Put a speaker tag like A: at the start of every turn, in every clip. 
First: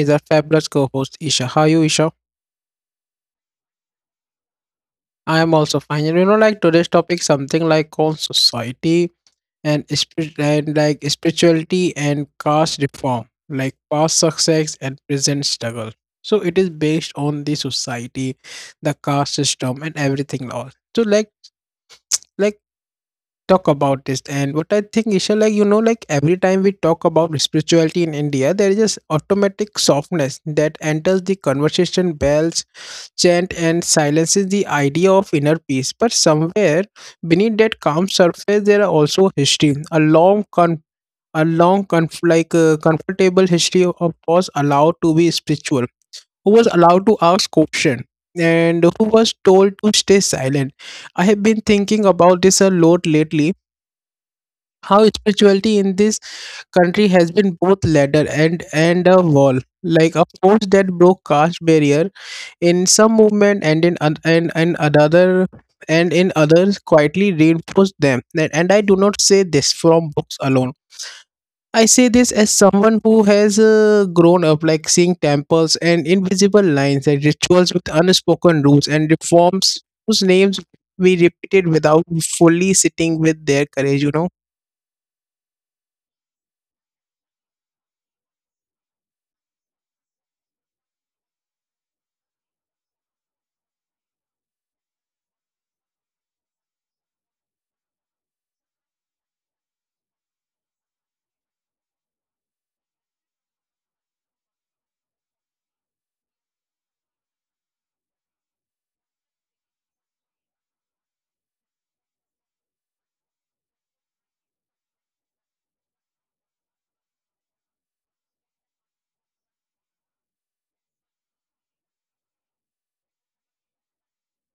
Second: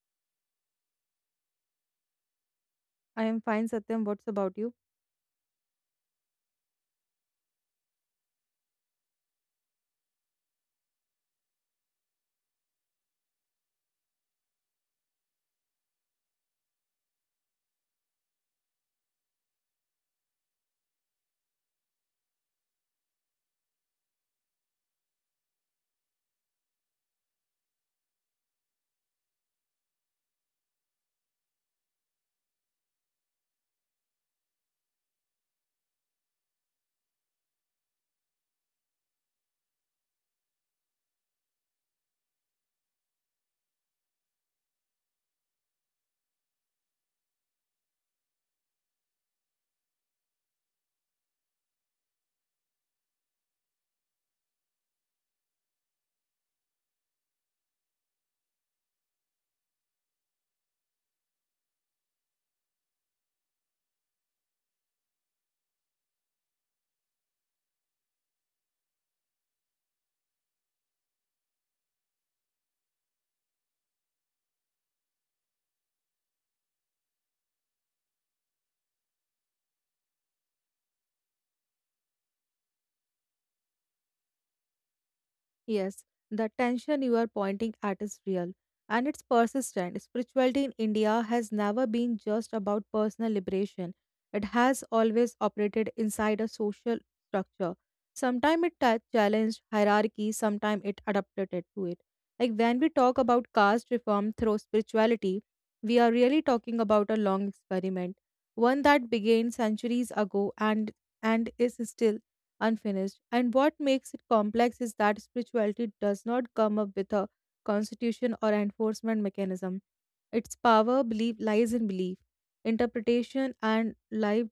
A: is our fabulous co-host Isha. How are you Isha?
B: I am fine, Satyam. What's about you?
A: I am also fine. And you know like today's topic something like on society and like spirituality and caste reform, like past success and present struggle. So it is based on the society, the caste system and everything else. So like talk about this. And what I think is like you know like every time we talk about spirituality in india there is this automatic softness that enters the conversation bells chant and silences the idea of inner peace, but somewhere beneath that calm surface there are also history, a long con a long conf- like comfortable history of who was allowed to be spiritual, who was allowed to ask question, and who was told to stay silent. I have been thinking about this a lot lately, how spirituality in this country has been both ladder and a wall, like a force that broke caste barrier in some movement, and in oth- and another, and in others quietly reinforced them. And I do not say this from books alone, I say this as someone who has grown up like seeing temples and invisible lines and rituals with unspoken rules and reforms whose names we repeated without fully sitting with their courage, you know.
B: Yes, the tension you are pointing at is real and it's persistent. Spirituality in India has never been just about personal liberation, it has always operated inside a social structure. Sometimes it challenged hierarchy, sometimes it adapted it to it. Like when we talk about caste reform through spirituality, we are really talking about a long experiment, one that began centuries ago and is still unfinished. And what makes it complex is that spirituality does not come up with a constitution or enforcement mechanism. Its power belief lies in belief, interpretation, and lived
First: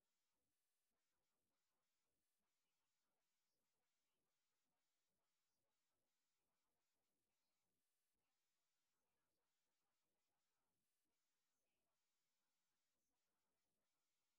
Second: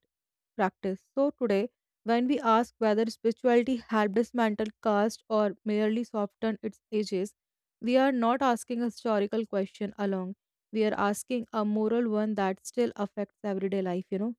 B: practice. So today, when we ask whether spirituality had dismantled caste or merely softened its edges, we are not asking a historical question alone. We are asking a moral one that still affects everyday life, you know.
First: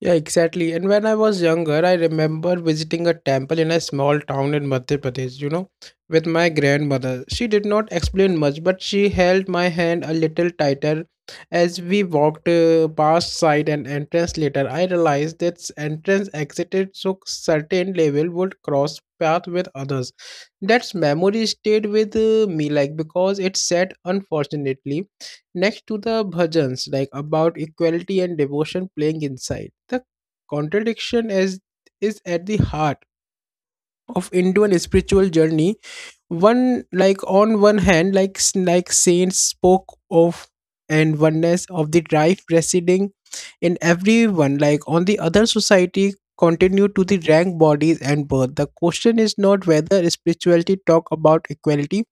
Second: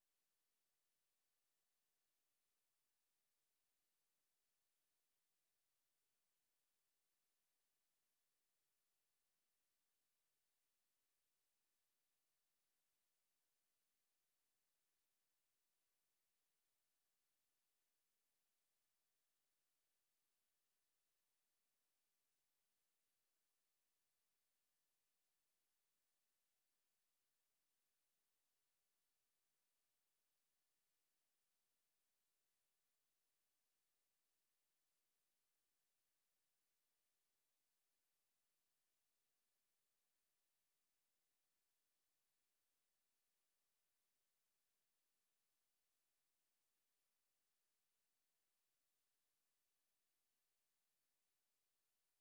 A: Yeah, exactly. And when I was younger, I remember visiting a temple in a small town in Madhya Pradesh, you know, with my grandmother. She did not explain much, but she held my hand a little tighter as we walked past side and entrance. Later, I realized that entrance exited so certain level would cross path with others. That's memory stayed with me, like because it said unfortunately. Next to the bhajans, like about equality and devotion playing inside, the contradiction is at the heart of Indian spiritual journey. One like on one hand, like saints spoke of and oneness of the drive residing in everyone. Like on the other, society continued to the rank bodies and birth. The question is not whether spirituality talk about equality,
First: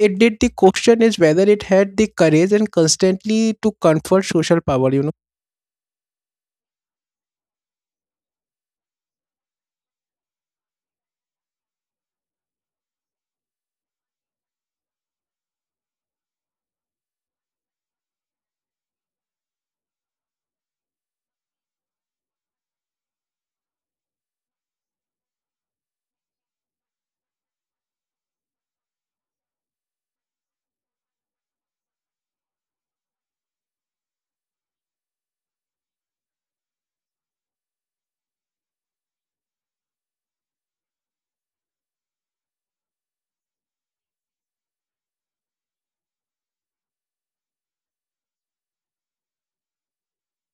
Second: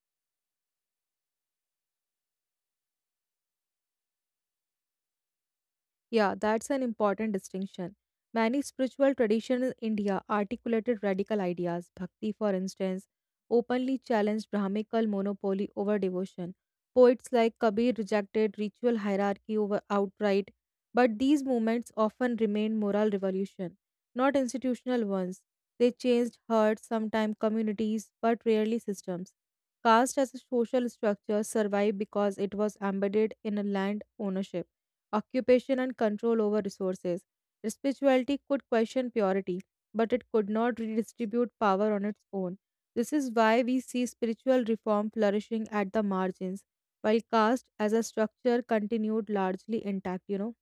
A: it did. The question is whether it had the courage and constantly to confront social power, you know.
B: Yeah, that's an important distinction. Many spiritual traditions in India articulated radical ideas. Bhakti, for instance, openly challenged Brahmical monopoly over devotion. Poets like Kabir rejected ritual hierarchy over outright, but these movements often remained moral revolution, not institutional ones. They changed hearts, sometimes communities, but rarely systems. Caste as a social structure survived because it was embedded in a land ownership occupation, and control over resources. Spirituality could question purity, but it could not redistribute power on its own. This is why we see spiritual reform flourishing at the margins, while caste as a structure continued largely intact, you know.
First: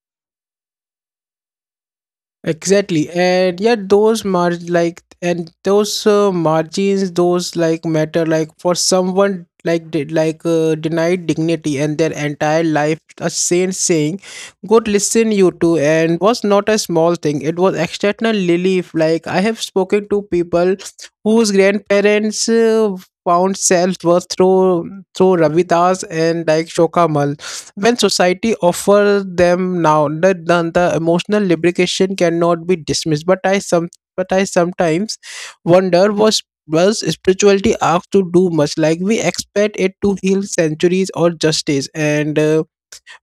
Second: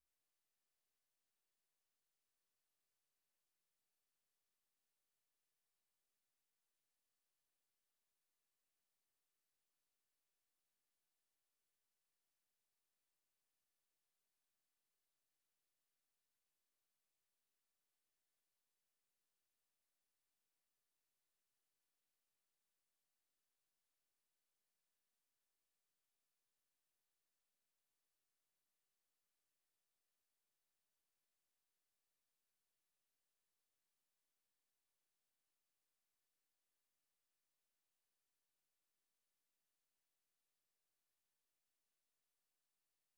A: Exactly, and yet those margins, those like matter, like for someone like did like denied dignity and their entire life. A saint saying, "Good, listen, you two," and was not a small thing. It was external relief. Like I have spoken to people whose grandparents found self worth through Ravidas and like Shokamal when society offers them. Now the, the emotional lubrication cannot be dismissed, but I sometimes wonder, was spirituality asked to do much, like we expect it to heal centuries or justice, and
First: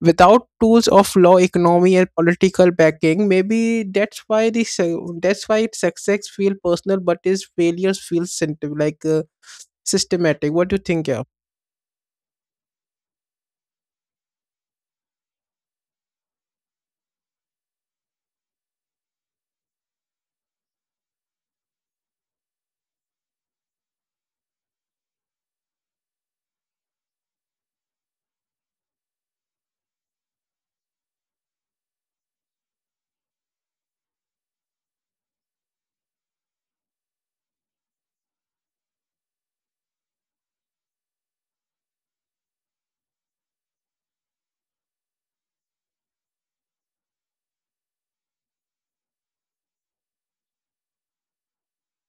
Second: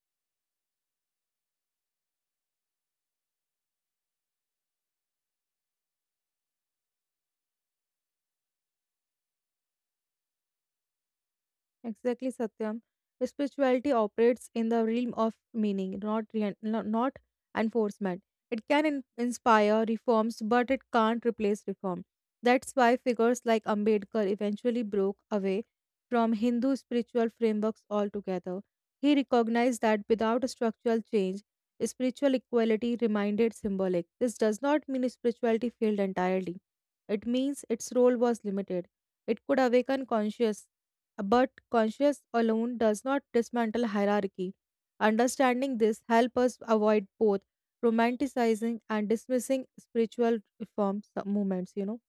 A: without tools of law economy and political backing. Maybe that's why its success feel personal but its failures feel symptom, systematic. What do you think, yeah?
B: Exactly, Satyam. Spirituality operates in the realm of meaning, not not enforcement. It can inspire reforms, but it can't replace reform. That's why figures like Ambedkar eventually broke away from Hindu spiritual frameworks altogether. He recognized that without a structural change, spiritual equality remained symbolic. This does not mean spirituality failed entirely. It means its role was limited. It could awaken conscience but conscience alone does not dismantle hierarchy. Understanding this helps us avoid both romanticizing and dismissing spiritual reform movements, you know.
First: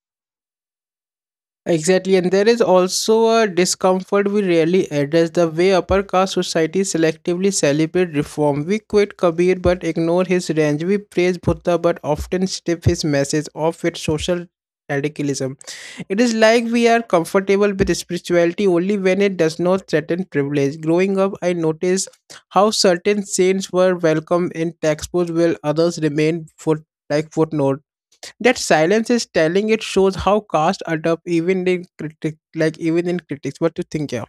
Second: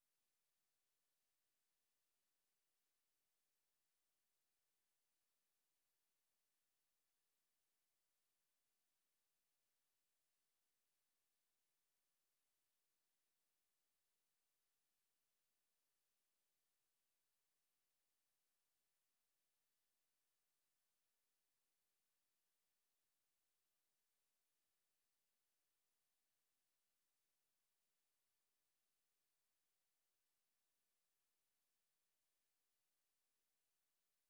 A: Exactly, and there is also a discomfort we rarely address, the way upper caste society selectively celebrate reform. We quote Kabir but ignore his range. We praise Buddha but often strip his message of its social radicalism. It is like we are comfortable with spirituality only when it does not threaten privilege. Growing up, I noticed how certain saints were welcomed in textbooks while others remained footnotes. That silence is telling, it shows how caste adapt even in critics, even in critics. What do you think, yeah?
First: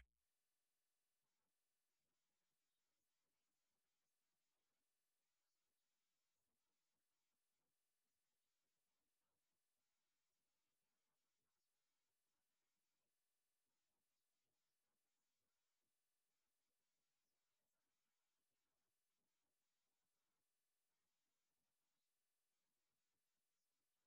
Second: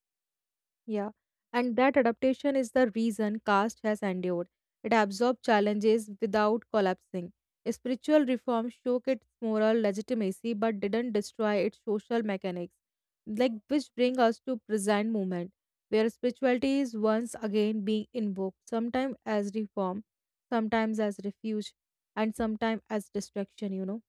B: Yeah, and that adaptation is the reason caste has endured. It absorbed challenges without collapsing. Spiritual reform shook its moral legitimacy but didn't destroy its social mechanics. Like which bring us to present movement, where spirituality is once again being invoked, sometimes as reform, sometimes as refuge, and sometimes as distraction, you know.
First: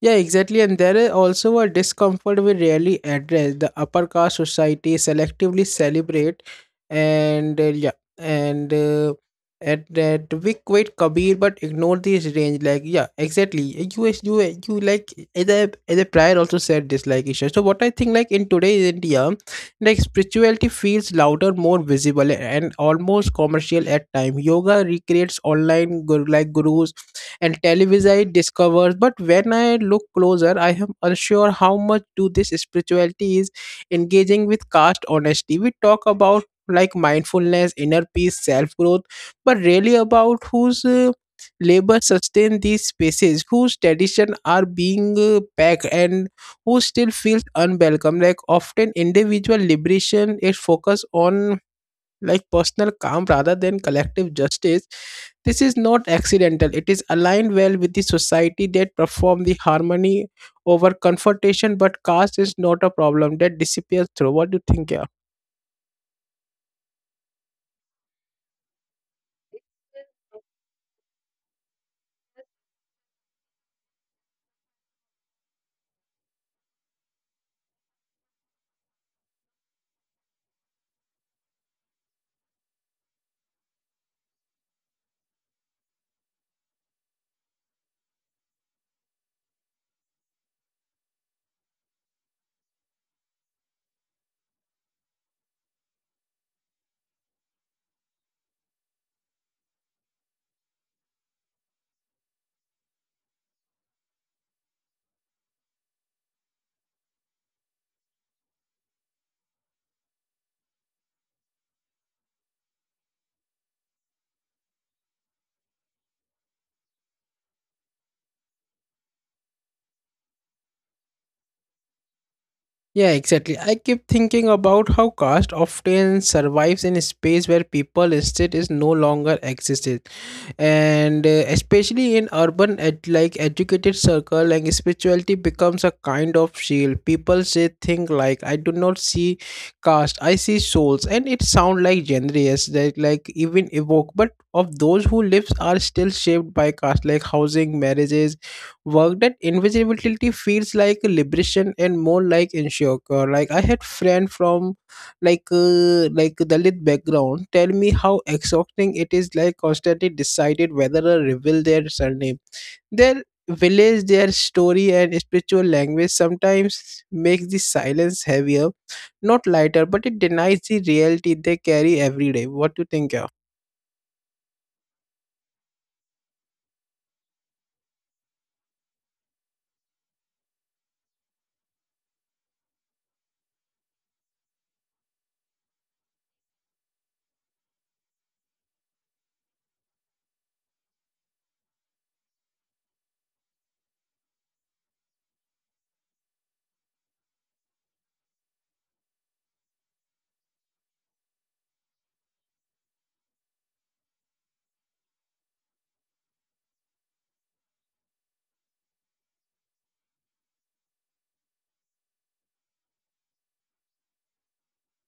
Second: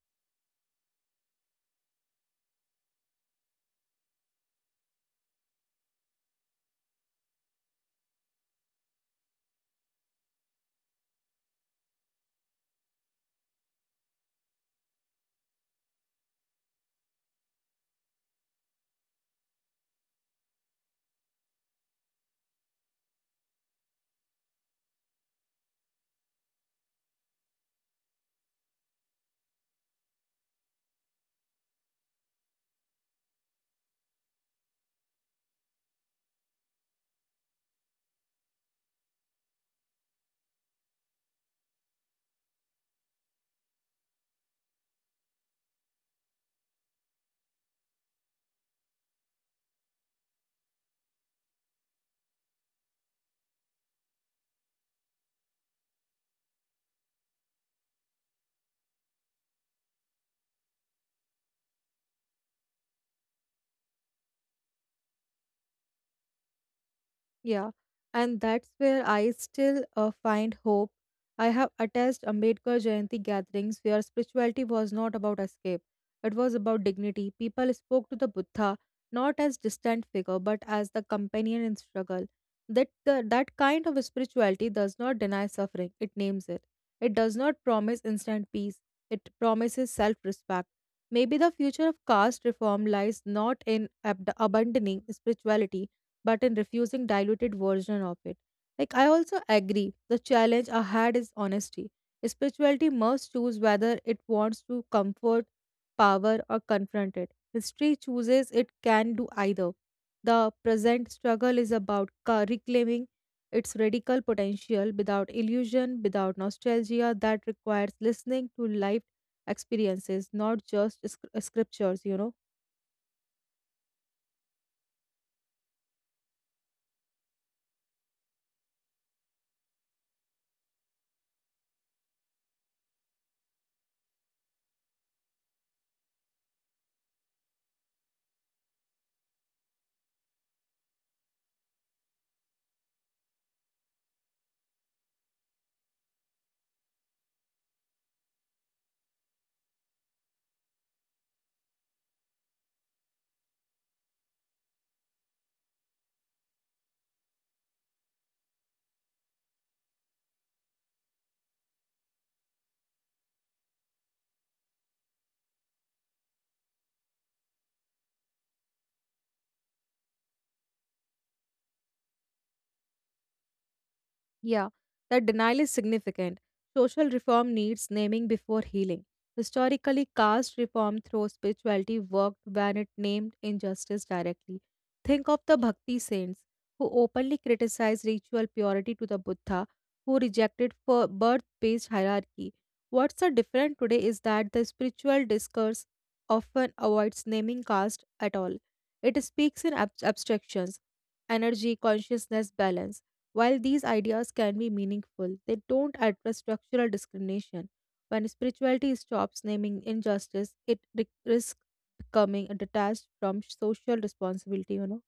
A: Yeah, exactly. And there is also a discomfort we rarely address. The upper caste society selectively celebrate, and yeah, and at that we quit Kabir but ignore these range. Like yeah, exactly. You is- you like the prior also said this like issue. So what I think like in today's India, like spirituality feels louder, more visible, and almost commercial at time. Yoga recreates online gurus and televisite discovers. But when I look closer, I am unsure how much do this spirituality is engaging with caste honesty. We talk about like mindfulness, inner peace, self growth, but really about whose labor sustain these spaces, whose tradition are being packed, and who still feels unwelcome. Like often, individual liberation is focused on like personal calm rather than collective justice. This is not accidental. It is aligned well with the society that perform the harmony over confrontation, but caste is not a problem that disappears through. What do you think, yeah?
B: Yeah, and that's where I still find hope. I have attached Ambedkar Jayanti gatherings where spirituality was not about escape, it was about dignity. People spoke to the Buddha not as distant figure but as the companion in struggle. That kind of spirituality does not deny suffering; it names it. It does not promise instant peace; it promises self-respect. Maybe the future of caste reform lies not in abandoning spirituality but in refusing diluted version of it. Like I also agree, the challenge I had is honesty. Spirituality must choose whether it wants to comfort, power, or confront it. History chooses it can do either. The present struggle is about reclaiming its radical potential without illusion, without nostalgia, that requires listening to life experiences, not just scriptures, you know.
A: Yeah, exactly. I keep thinking about how caste often survives in a space where people state is no longer existed, and especially in urban educated circle, like spirituality becomes a kind of shield. People say things like, "I do not see caste, I see souls," and it sounds like generous that like even evoke, but of those who lives are still shaped by caste, like housing, marriages, work, that invisibility feels like a liberation and more like ensure. Like I had friend from dalit background tell me how exhausting it is, like constantly decided whether to reveal their surname, their village, their story. And spiritual language sometimes makes the silence heavier, not lighter, but it denies the reality they carry every day. What do you think, yeah?
B: Yeah, that denial is significant. Social reform needs naming before healing. Historically, caste reform through spirituality worked when it named injustice directly. Think of the Bhakti saints who openly criticized ritual purity to the Buddha, who rejected birth based hierarchy. What's so different today is that the spiritual discourse often avoids naming caste at all. It speaks in abstractions energy, consciousness, balance while these ideas can be meaningful, they don't address structural discrimination. When spirituality stops naming injustice, it risks becoming detached from social responsibility, you know.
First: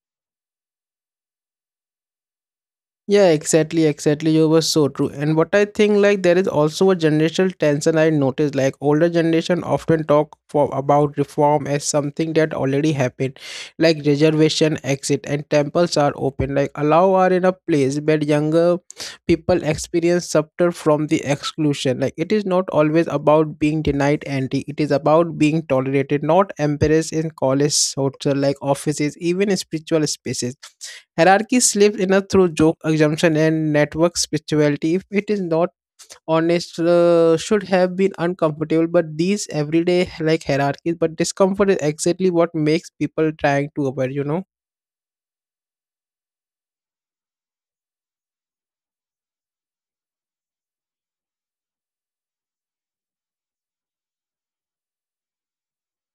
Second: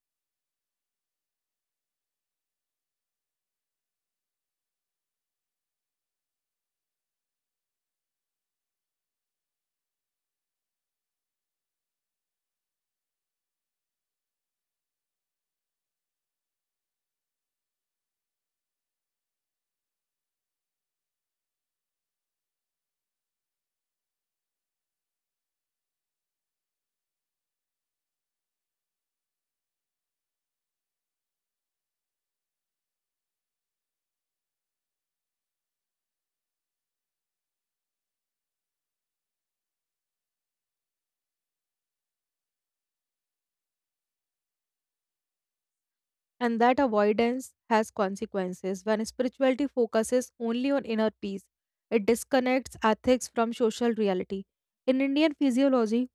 A: Yeah, exactly. You were so true. And what I think, like, there is also a generational tension I noticed. Like, older generation often talk for about reform as something that already happened, like reservation, exit, and temples are open. Like, allow are in a place, but younger people experience subter from the exclusion. Like, it is not always about being denied entry. It is about being tolerated, not embarrassed in college, hotel, like offices, even spiritual spaces. Hierarchy slipped in a through joke assumption and network spirituality. If it is not honest, should have been uncomfortable. But these everyday like hierarchies, but discomfort is exactly what makes people trying to avoid. You know.
B: And that avoidance has consequences. When spirituality focuses only on inner peace, it disconnects ethics from social reality. In Indian physiology,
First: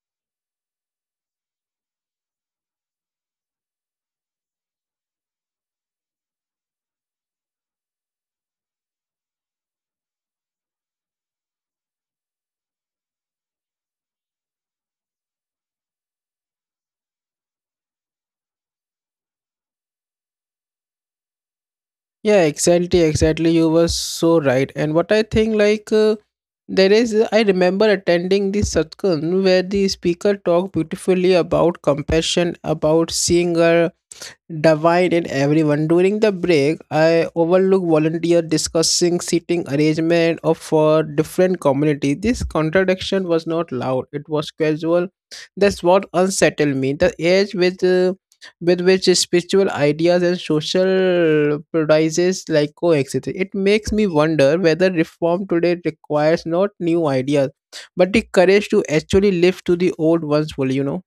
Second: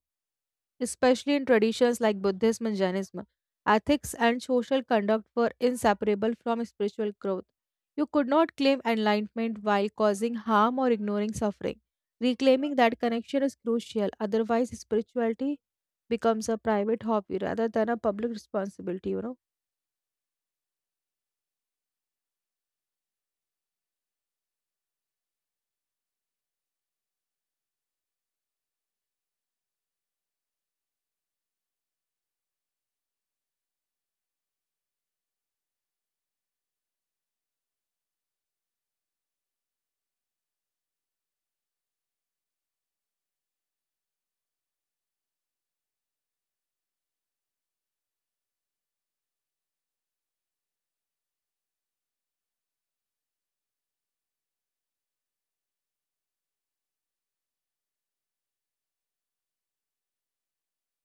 B: especially in traditions like Buddhism and Jainism. Ethics and social conduct were inseparable from spiritual growth. You could not claim enlightenment while causing harm or ignoring suffering. Reclaiming that connection is crucial, otherwise, spirituality becomes a private hobby rather than a public responsibility, you know.
A: Yeah, exactly. You were so right. And what I think, like, there is, I remember attending the Satkan where the speaker talked beautifully about compassion, about seeing a divided everyone. During the break I overlooked volunteer discussing seating arrangement of for different community. This contradiction was not loud, it was casual. That's what unsettled me, the age with which spiritual ideas and social practices like coexist. It makes me wonder whether reform today requires not new ideas but the courage to actually live to the old ones fully, you know.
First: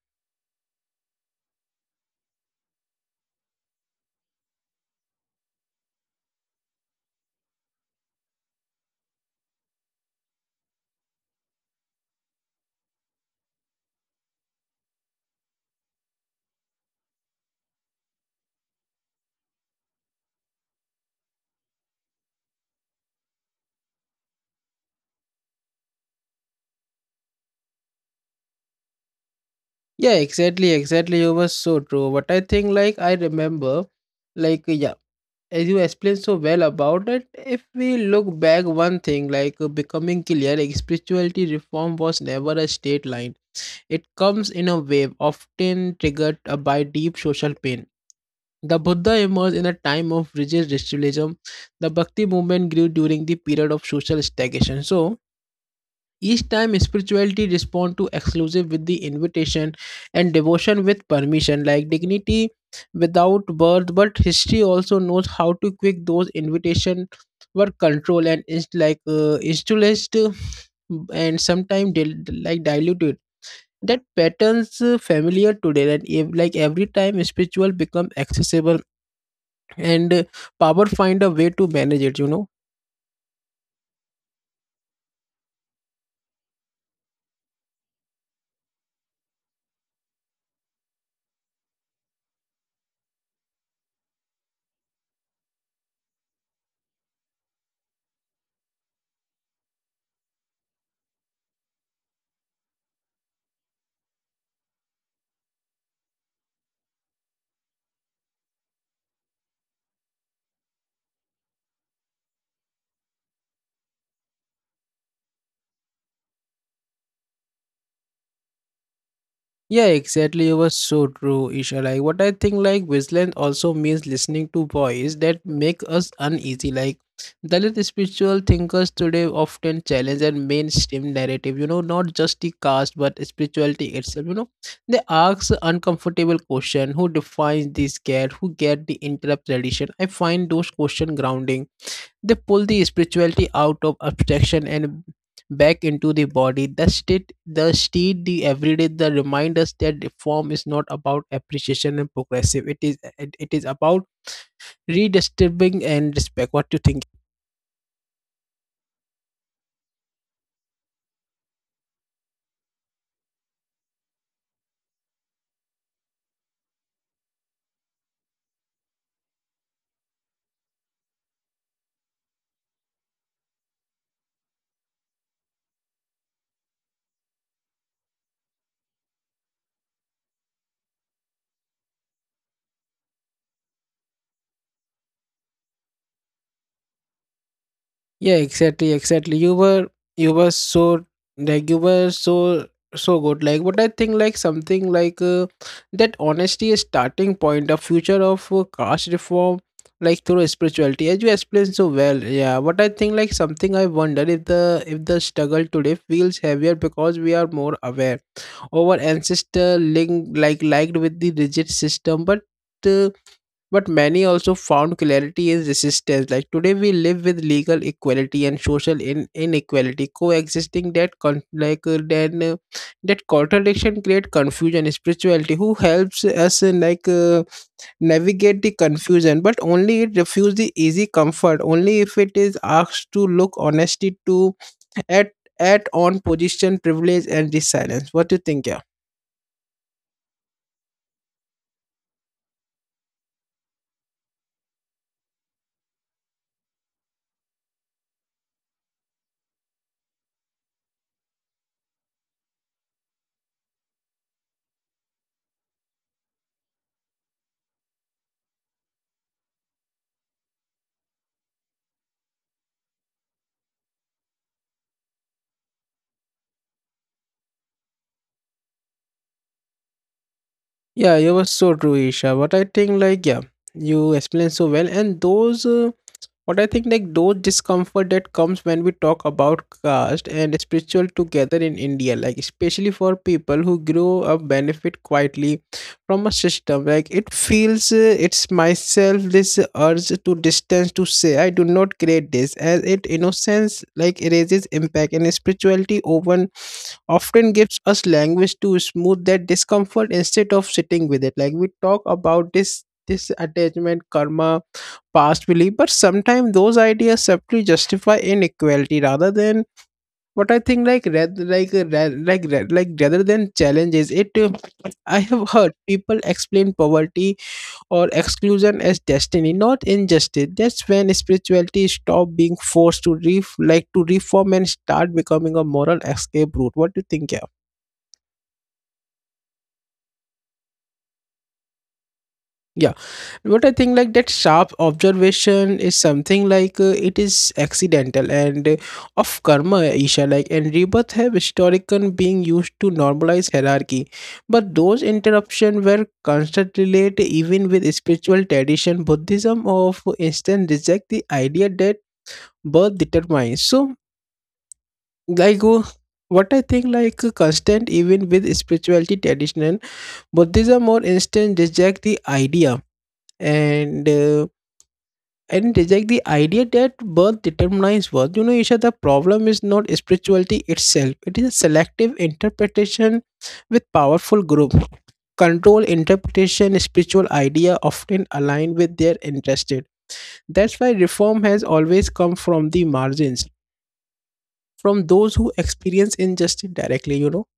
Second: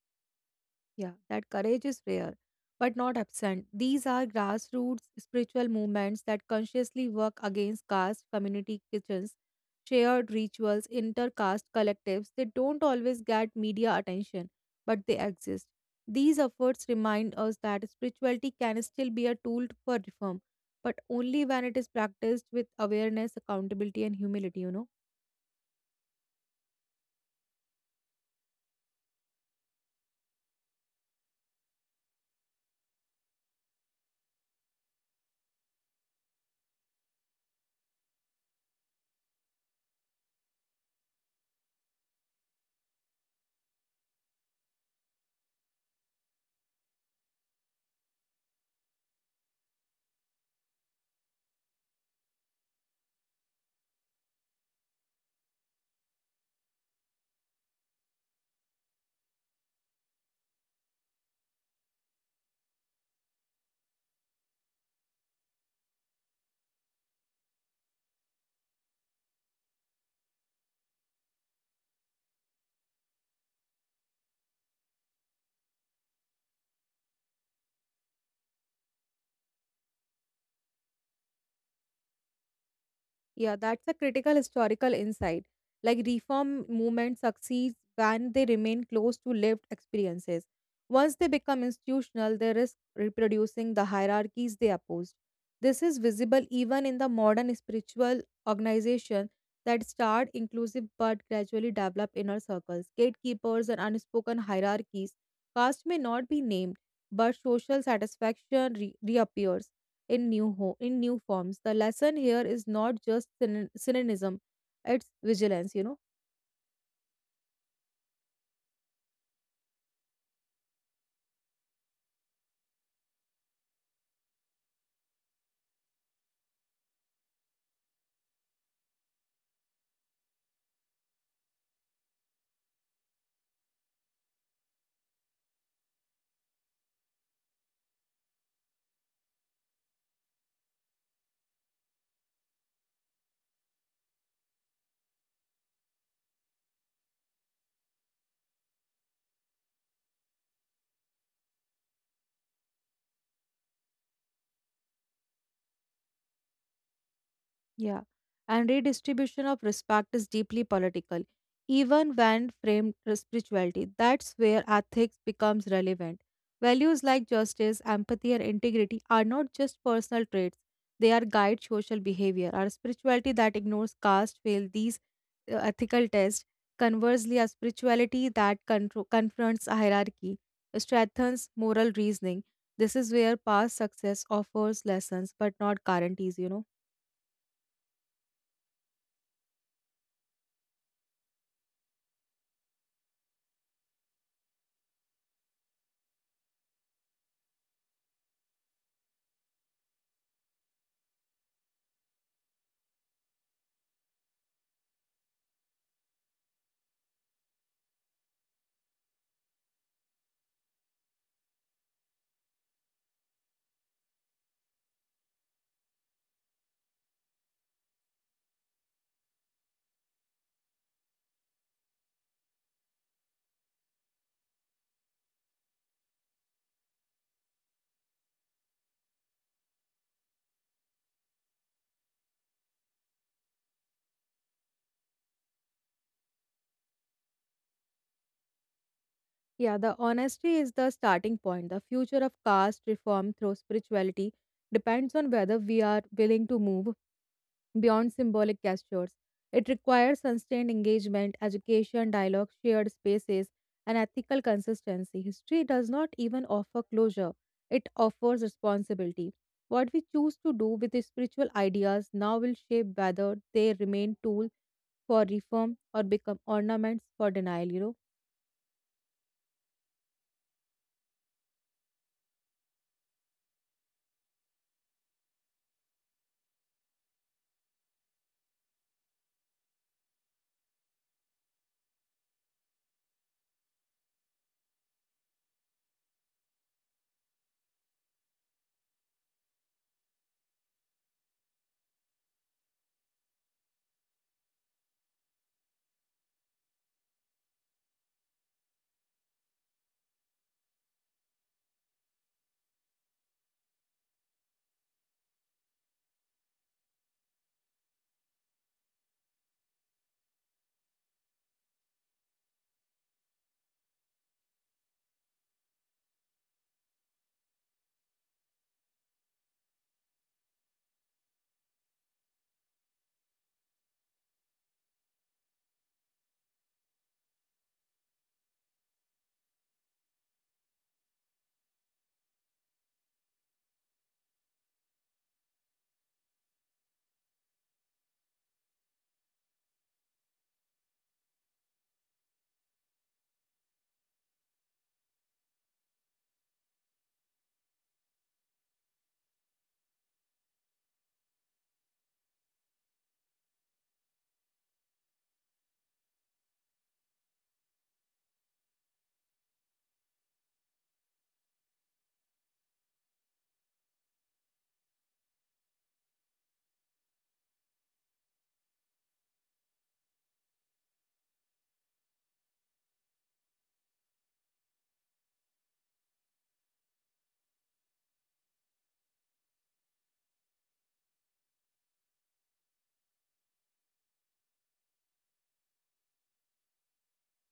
B: Yeah, that courage is rare, but not absent. These are grassroots spiritual movements that consciously work against caste, community kitchens, shared rituals, intercaste collectives. They don't always get media attention, but they exist. These efforts remind us that spirituality can still be a tool for reform, but only when it is practiced with awareness, accountability, and humility, you know.
A: Yeah, exactly. You were so true. But I think, like, I remember, like, yeah, as you explained so well about it, if we look back, one thing, like, becoming clear, like, spirituality reform was never a straight line. It comes in a wave, often triggered by deep social pain. The Buddha emerged in a time of rigid restrictionism. The Bhakti movement grew during the period of social stagnation. So, each time spirituality respond to exclusive with the invitation and devotion with permission, like dignity without birth. But history also knows how to quick those invitation were control and is installed and sometimes diluted. That patterns familiar today, and every time spiritual become accessible and power find a way to manage it, you know.
B: Yeah, that's a critical historical insight. Like reform movement succeeds when they remain close to lived experiences. Once they become institutional, they risk reproducing the hierarchies they opposed. This is visible even in the modern spiritual organization that start inclusive but gradually develop inner circles, gatekeepers, and unspoken hierarchies. Caste may not be named, but social satisfaction reappears in new forms. The lesson here is not just cynicism; it's vigilance. You know.
A: Yeah, exactly. You were so true, Isha. Like what I think like Wesleyan also means listening to voice that make us uneasy. Like Dalit spiritual thinkers today often challenge the mainstream narrative, you know, not just the caste but spirituality itself. You know, they ask uncomfortable question, who defines this care, who get the interrupt tradition. I find those question grounding, they pull the spirituality out of abstraction and back into the body. The state, the everyday, the remind us that the form is not about appreciation and progressive. It is about redistributing and respect. What do you think?
B: Yeah, and redistribution of respect is deeply political, even when framed as spirituality. That's where ethics becomes relevant. Values like justice, empathy, and integrity are not just personal traits, they are guide social behavior. Our spirituality that ignores caste fails these ethical tests. Conversely, a spirituality that confronts hierarchy strengthens moral reasoning. This is where past success offers lessons but not guarantees, you know.
A: Yeah, exactly. You were so like you were so so good. Like, but I think like something that honesty is starting point, the future of caste reform, like through spirituality, as you explained so well. Yeah, but I think like something I wonder if the struggle today feels heavier because we are more aware. Our ancestor link like liked with the rigid system, uh, but many also found clarity in resistance. Like today we live with legal equality and social inequality coexisting, that con- like then that contradiction create confusion. Spirituality who helps us navigate the confusion, but only it refuse the easy comfort, only if it is asked to look honesty to at at on position privilege and resilience. What do you think, yeah?
B: Yeah, the honesty is the starting point. The future of caste reform through spirituality depends on whether we are willing to move beyond symbolic gestures. It requires sustained engagement, education, dialogue, shared spaces, and ethical consistency. History does not even offer closure, it offers responsibility. What we choose to do with the spiritual ideas now will shape whether they remain tools for reform or become ornaments for denial, you know.
A: Yeah, you were so true, Isha. But I think, yeah, you explained so well. And what I think, those discomfort that comes when we talk about caste and spiritual together in India, like, especially for people who grow up benefit quietly from a system, like, it feels, it's myself this urge to distance to say, I do not create this, as it innocence, like, erases impact and spirituality often gives us language to smooth that discomfort instead of sitting with it. Like we talk about this attachment karma past belief, but sometimes those ideas simply justify inequality rather than what I think like red like ra- like ra- like rather than challenges it. I have heard people explain poverty or exclusion as destiny, not injustice. That's when spirituality stop being forced to reform and start becoming a moral escape route. What do you think? Yeah, what I think like that sharp observation is something like it is accidental and of karma, Isha. Like and rebirth have historically being used to normalize hierarchy, but those interruptions were constantly late even with spiritual tradition. Buddhism, of for instance, reject the idea that birth determines. So like. uh, What I think like constant even with spirituality tradition, Buddhism or instance reject the idea and I didn't reject the idea that birth determines worth. You know, Isha, the problem is not spirituality itself. It is a selective interpretation with powerful group. Control interpretation, spiritual idea often align with their interested. That's why reform has always come from the margins, from those who experience injustice directly, you know.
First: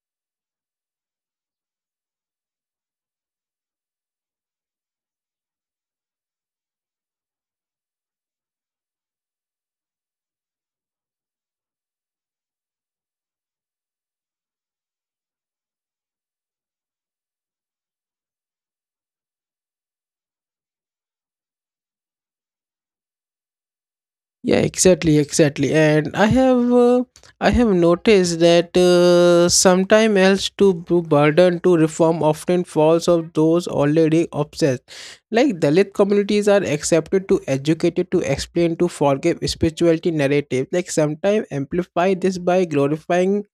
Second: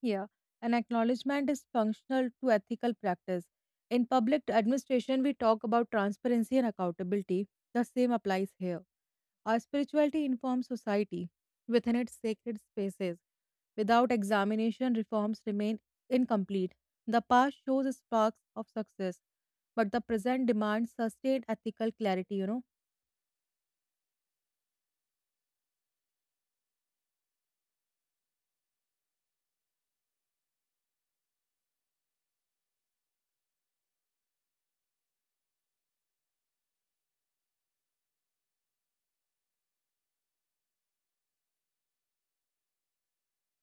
B: Here, an acknowledgement is functional to ethical practice. In public administration, we talk about transparency and accountability. The same applies here. Our spirituality informs society within its sacred spaces. Without examination, reforms remain incomplete. The past shows sparks of success, but the present demands sustained ethical clarity, you know.
A: Yeah, exactly, exactly. And I have noticed that sometime else to burden to reform often falls of those already obsessed. Like Dalit communities are accepted to educated to explain to forgive spirituality narrative. Like sometimes amplify this by glorifying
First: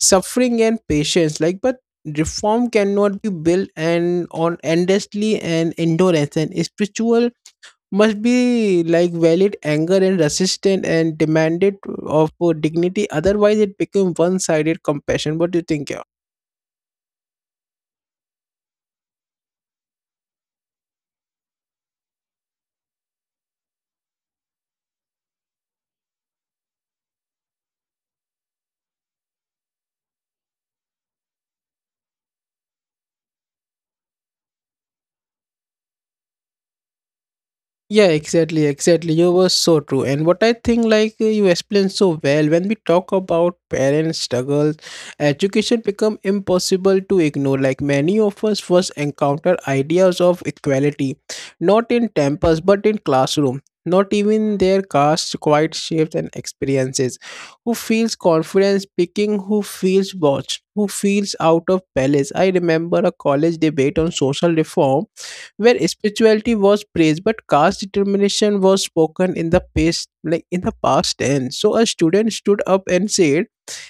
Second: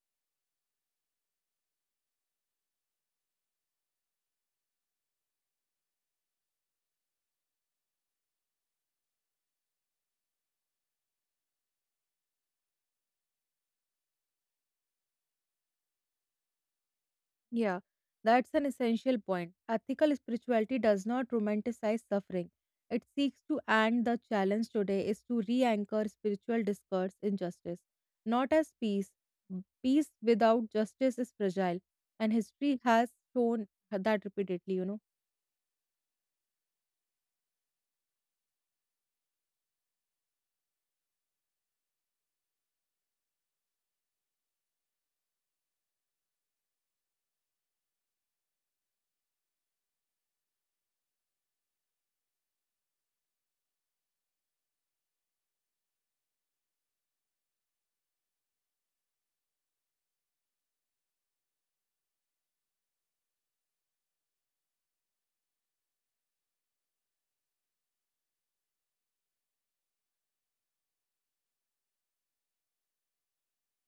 A: suffering and patience. Like but reform cannot be built and on endlessly and endurance and spiritual must be like valid anger and resistant and demanded of dignity. Otherwise it become one-sided compassion. What do you think?
B: Yeah, that's an essential point. Ethical spirituality does not romanticize suffering. It seeks to end the challenge today is to re anchor spiritual discourse in justice, not as peace. Peace without justice is fragile, and history has shown that repeatedly, you know.
A: Yeah, exactly, exactly. You were so true. And what I think, like you explained so well, when we talk about parents' struggles, education become impossible to ignore. Like many of us first encounter ideas of equality, not in temples but in classroom. Not even their caste quite shapes and experiences. Who feels confidence speaking? Who feels watched? Who feels out of balance? I remember a college debate on social reform where spirituality was praised, but caste determination was spoken in the past, like in the past tense. So a student stood up and said,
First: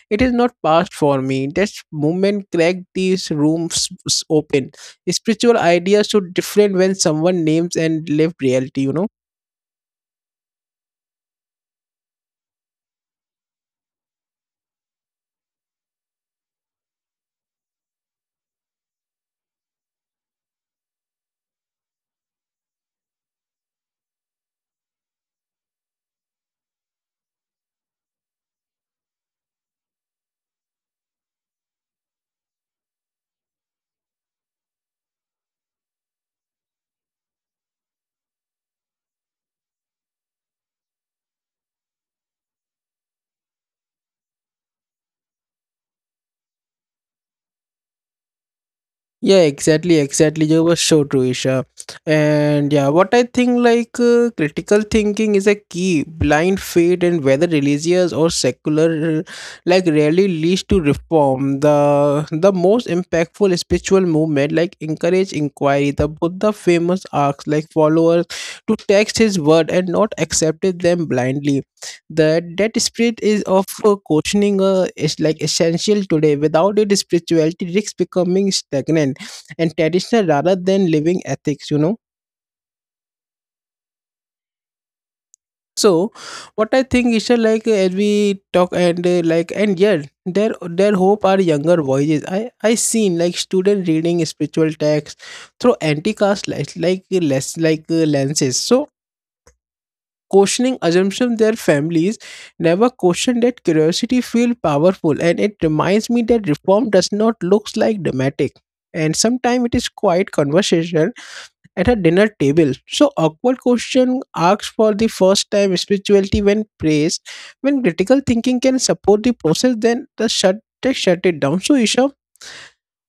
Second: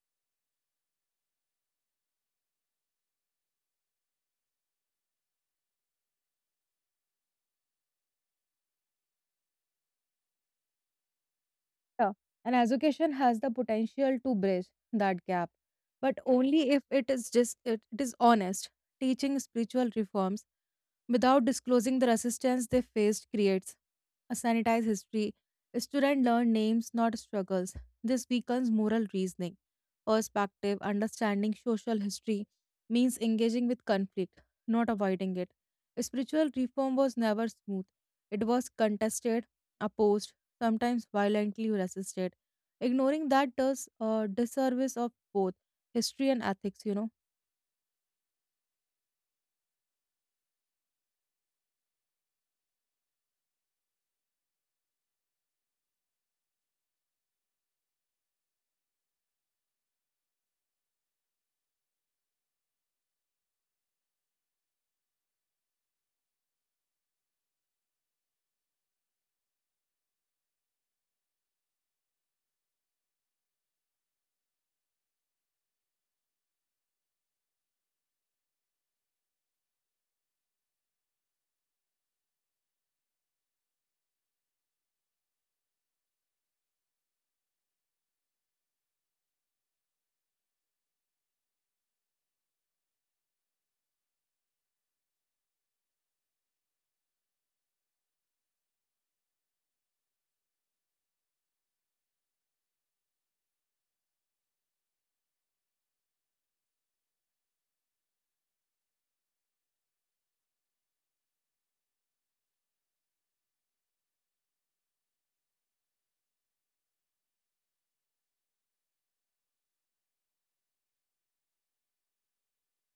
A: it is not past for me. That movement cracked these rooms open. Spiritual ideas should different when someone names and lived reality, you know.
B: Yeah, and education has the potential to bridge that gap, but only if it is honest. Teaching spiritual reforms without disclosing the resistance they faced creates a sanitized history. Students learn names, not struggles. This weakens moral reasoning. Perspective, understanding social history means engaging with conflict, not avoiding it. Spiritual reform was never smooth. It was contested, opposed, sometimes violently resisted. Ignoring that does a disservice of both history and ethics, you know.
A: Yeah, exactly, exactly. You were so true, Isha. And yeah, what I think like critical thinking is a key. Blind faith and whether religious or secular, like rarely leads to reform. The most impactful spiritual movement like encourage inquiry. The Buddha famous asks like followers to text his word and not accepted them blindly. That spirit is of questioning is like essential today. Without it, spirituality risks becoming stagnant and traditional rather than living ethics, you know. So what I think is as we talk, and yeah, their hope are younger voices. I seen like student reading spiritual texts through anti-caste like less like lenses, so questioning assumption their families never question. That curiosity feel powerful, and it reminds me that reform does not looks like dramatic, and sometimes it is quite conversation at a dinner table. So awkward question asks for the first time spirituality when praised, when critical thinking can support the process, then they shut it down. So Isha,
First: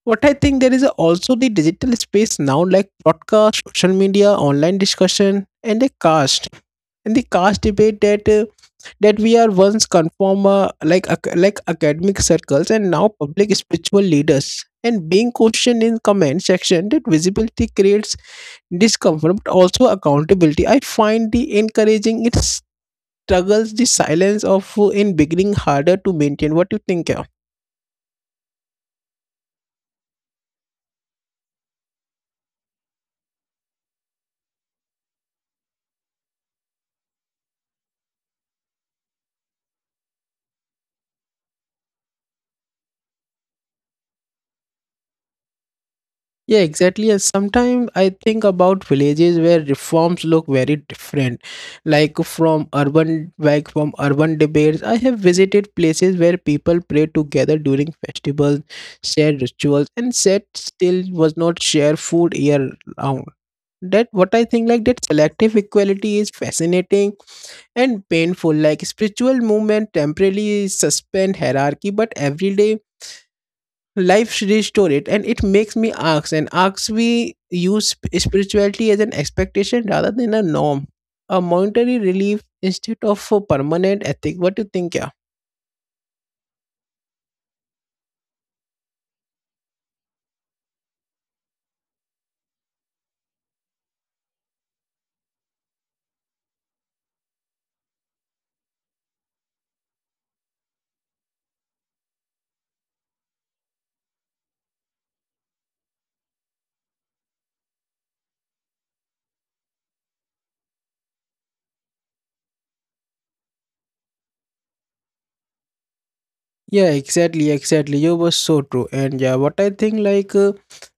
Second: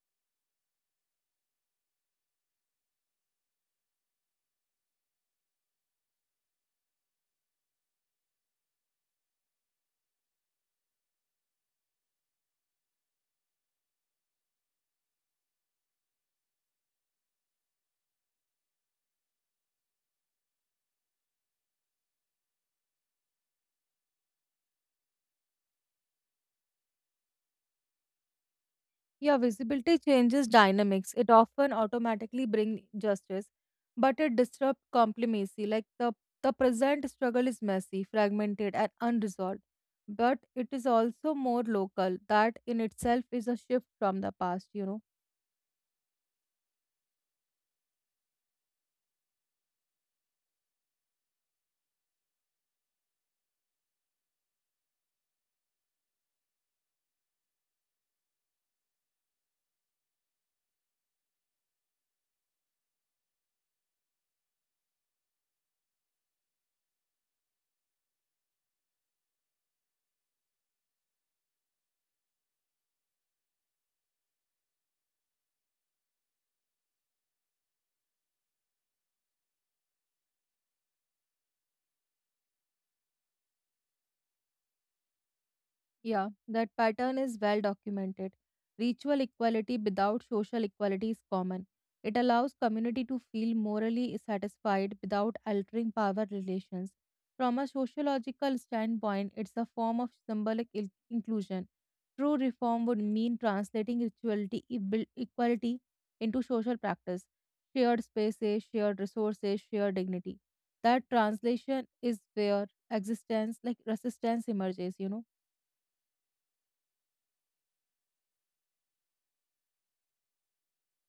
A: what I think there is also the digital space now, like podcast, social media, online discussion, and the caste debate that we are once conform academic circles and now public spiritual leaders and being questioned in comment section. That visibility creates discomfort but also accountability. I find the encouraging it struggles the silence of in beginning harder to maintain. What do you think? Yeah,
B: Yeah, visibility changes dynamics. It often automatically brings justice, but it disrupts complacency. Like the present struggle is messy, fragmented, and unresolved. But it is also more local. That in itself is a shift from the past, you know.
A: yeah, exactly. And sometimes I think about villages where reforms look very different, like from urban debates. I have visited places where people pray together during festivals, share rituals, and said still was not share food year round. That what I think like that selective equality is fascinating and painful. Like spiritual movement temporarily suspend hierarchy, but everyday life restore it, and it makes me ask and asks we use spirituality as an expectation rather than a norm, a momentary relief instead of a permanent ethic. What do you think? Yeah?
B: Yeah, that pattern is well documented. Ritual equality without social equality is common. It allows community to feel morally satisfied without altering power relations. From a sociological standpoint, it's a form of symbolic inclusion. True reform would mean translating rituality equality into social practice, shared spaces, shared resources, shared dignity. That translation is where existence, like resistance, emerges, you know.
A: Yeah, exactly, exactly. You were so true. And yeah, what I think like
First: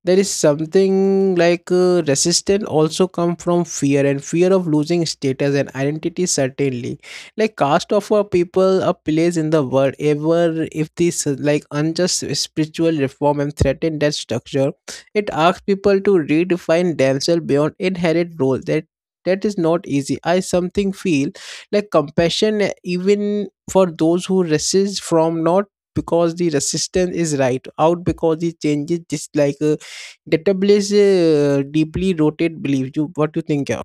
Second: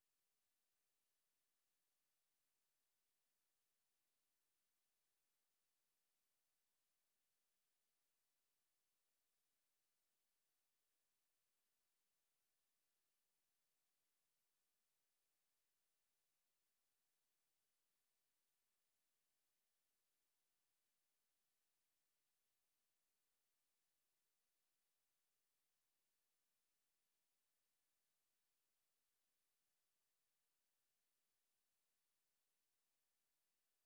A: there is something like resistance also come from fear and fear of losing status and identity certainly. Like cast off a people a place in the world ever if this like unjust spiritual reform and threaten that structure, it asks people to redefine themselves beyond inherent role. That is not easy. I something feel like compassion even for those who resist from, not because the resistance is right out, because the changes just like that place deeply rooted beliefs. You what you think? Yeah,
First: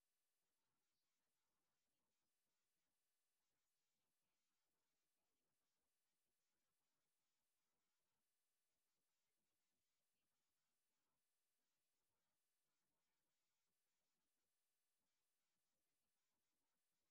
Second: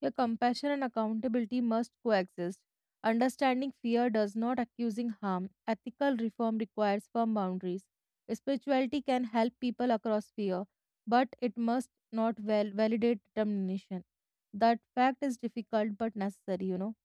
B: Your compassion and accountability must coexist. Understanding fear does not accusing harm. Ethical reform requires firm boundaries. Spirituality can help people across fear, but it must not validate determination. That fact is difficult but necessary, you know.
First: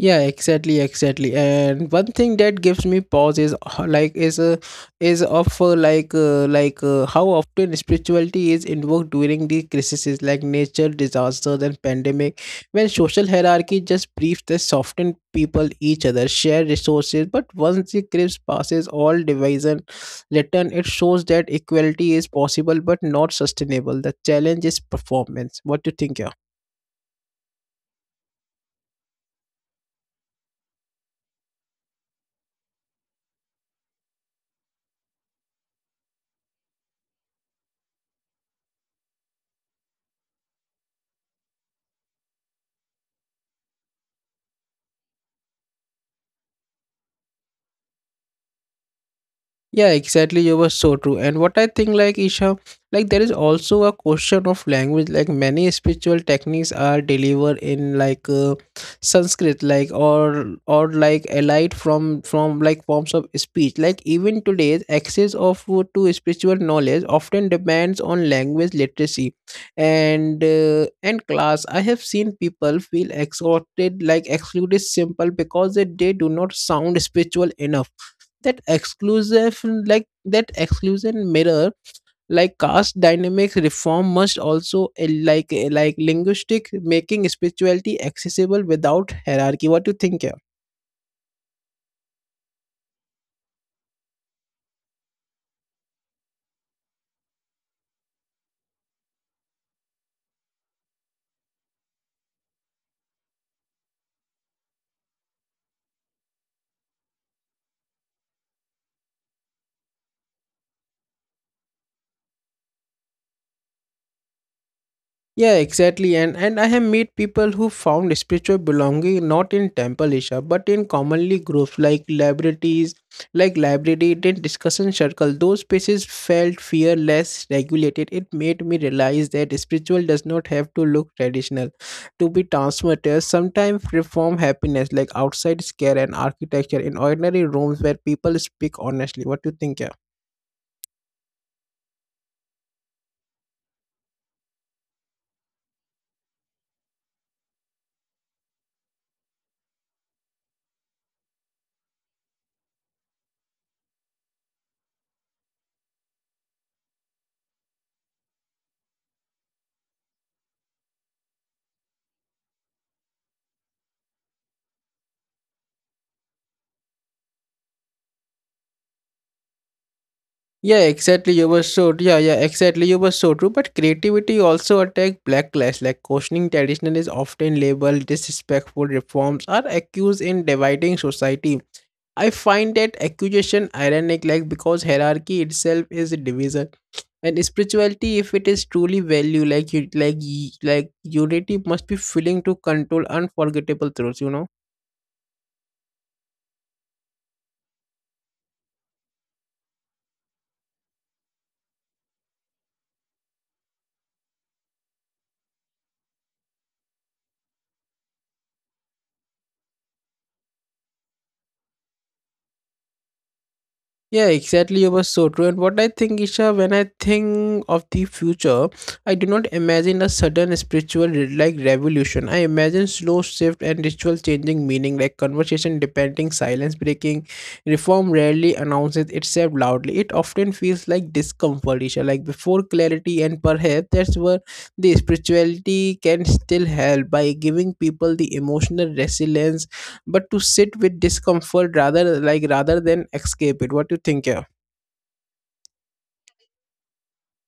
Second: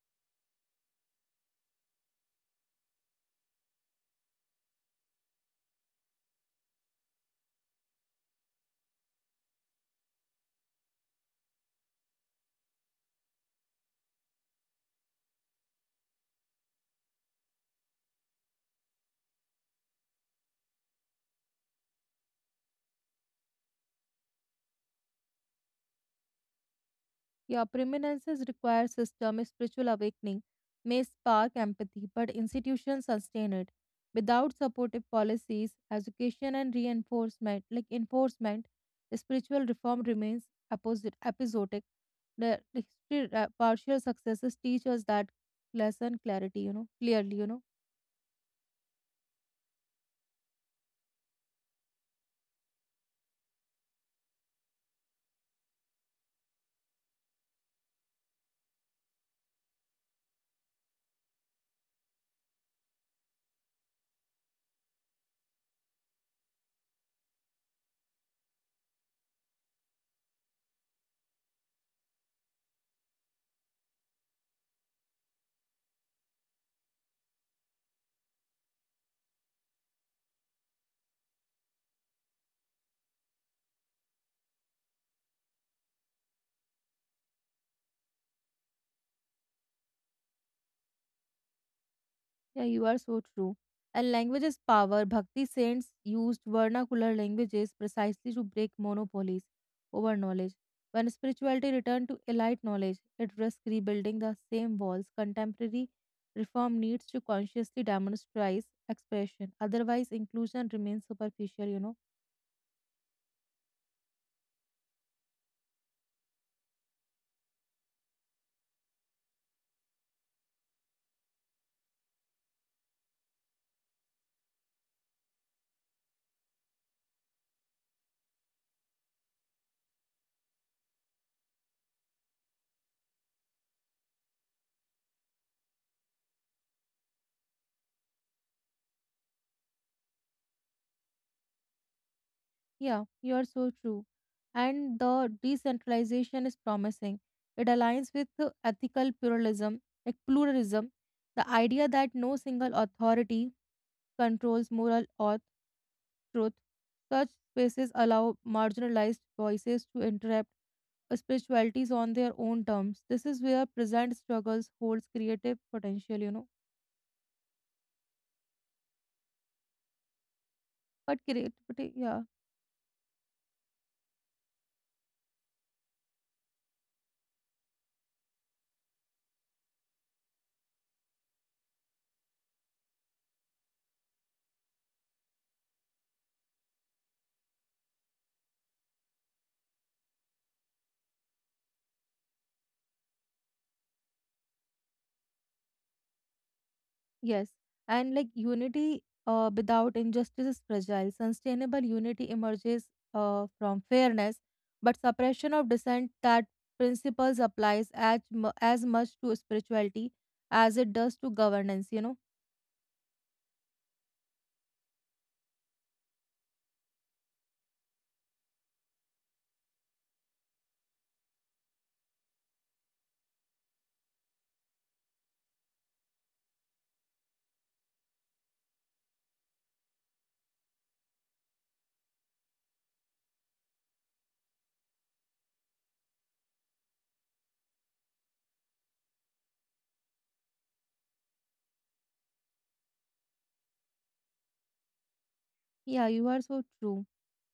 A: yeah, exactly, exactly. And one thing that gives me pause is h- like is of like how often spirituality is invoked during the crises, like nature disasters and pandemic, when social hierarchy just briefs the soften people each other share resources. But once the crisis passes, all division return. It shows that equality is possible but not sustainable. The challenge is performance. What do you think?
B: Yeah, permanences require system spiritual awakening may spark empathy, but institutions sustain it. Without supportive policies, education and reinforcement, like enforcement, spiritual reform remains episodic. The history, partial successes teach us that lesson clarity, you know, clearly, you know.
A: Yeah, exactly. You were so true. And what I think, like Isha, like there is also a question of language. Like many spiritual techniques are delivered in Sanskrit, or like allied from like forms of speech. Like even today's access of to spiritual knowledge often depends on language literacy, and class. I have seen people feel exhausted, like excluded, simple because they do not sound spiritual enough. That exclusive like that exclusion mirror like caste dynamics. Reform must also like linguistic, making spirituality accessible without hierarchy. What do you think here?
B: Yeah, you are so true. And language is power. Bhakti saints used vernacular languages precisely to break monopolies over knowledge. When spirituality returned to elite knowledge, it risks rebuilding the same walls. Contemporary reform needs to consciously democratize expression. Otherwise, inclusion remains superficial, you know.
A: Yeah, exactly. And I have met people who found spiritual belonging not in temple, Isha, but in commonly groups like libraries, like library and discussion circle. Those spaces felt fear less regulated. It made me realize that spiritual does not have to look traditional to be transformative. Sometimes reform happiness like outside scare and architecture in ordinary rooms where people speak honestly. What do you think? Yeah?
B: Yeah, you are so true. And the decentralization is promising. It aligns with the ethical pluralism, like pluralism, the idea that no single authority controls moral or truth. Such spaces allow marginalized voices to interrupt spiritualities on their own terms. This is where present struggles holds creative potential, you know.
A: Yeah,
B: But
A: exactly. You were
B: creativity,
A: so
B: yeah.
A: yeah, yeah, exactly. You were so true. But creativity also attack blacklash. Like questioning tradition is often labeled disrespectful. Reforms are accused in dividing society. I find that accusation ironic, like because hierarchy itself is a division, and spirituality, if it is truly value, like unity, must be willing to control unforgettable truths. You know.
B: Yes, and like unity without injustice is fragile. Sustainable unity emerges from fairness, but suppression of dissent that principles applies as much to spirituality as it does to governance, you know?
A: Yeah, exactly. You were so true. And what I think, Isha, when I think of the future, I do not imagine a sudden spiritual revolution. I imagine slow shift and ritual changing meaning, like conversation depending, silence breaking. Reform rarely announces itself loudly. It often feels like discomfort, Isha, like before clarity, and perhaps that's where the spirituality can still help by giving people the emotional resilience but to sit with discomfort rather than escape it. What do you think? Yeah?
B: Yeah, you are so true.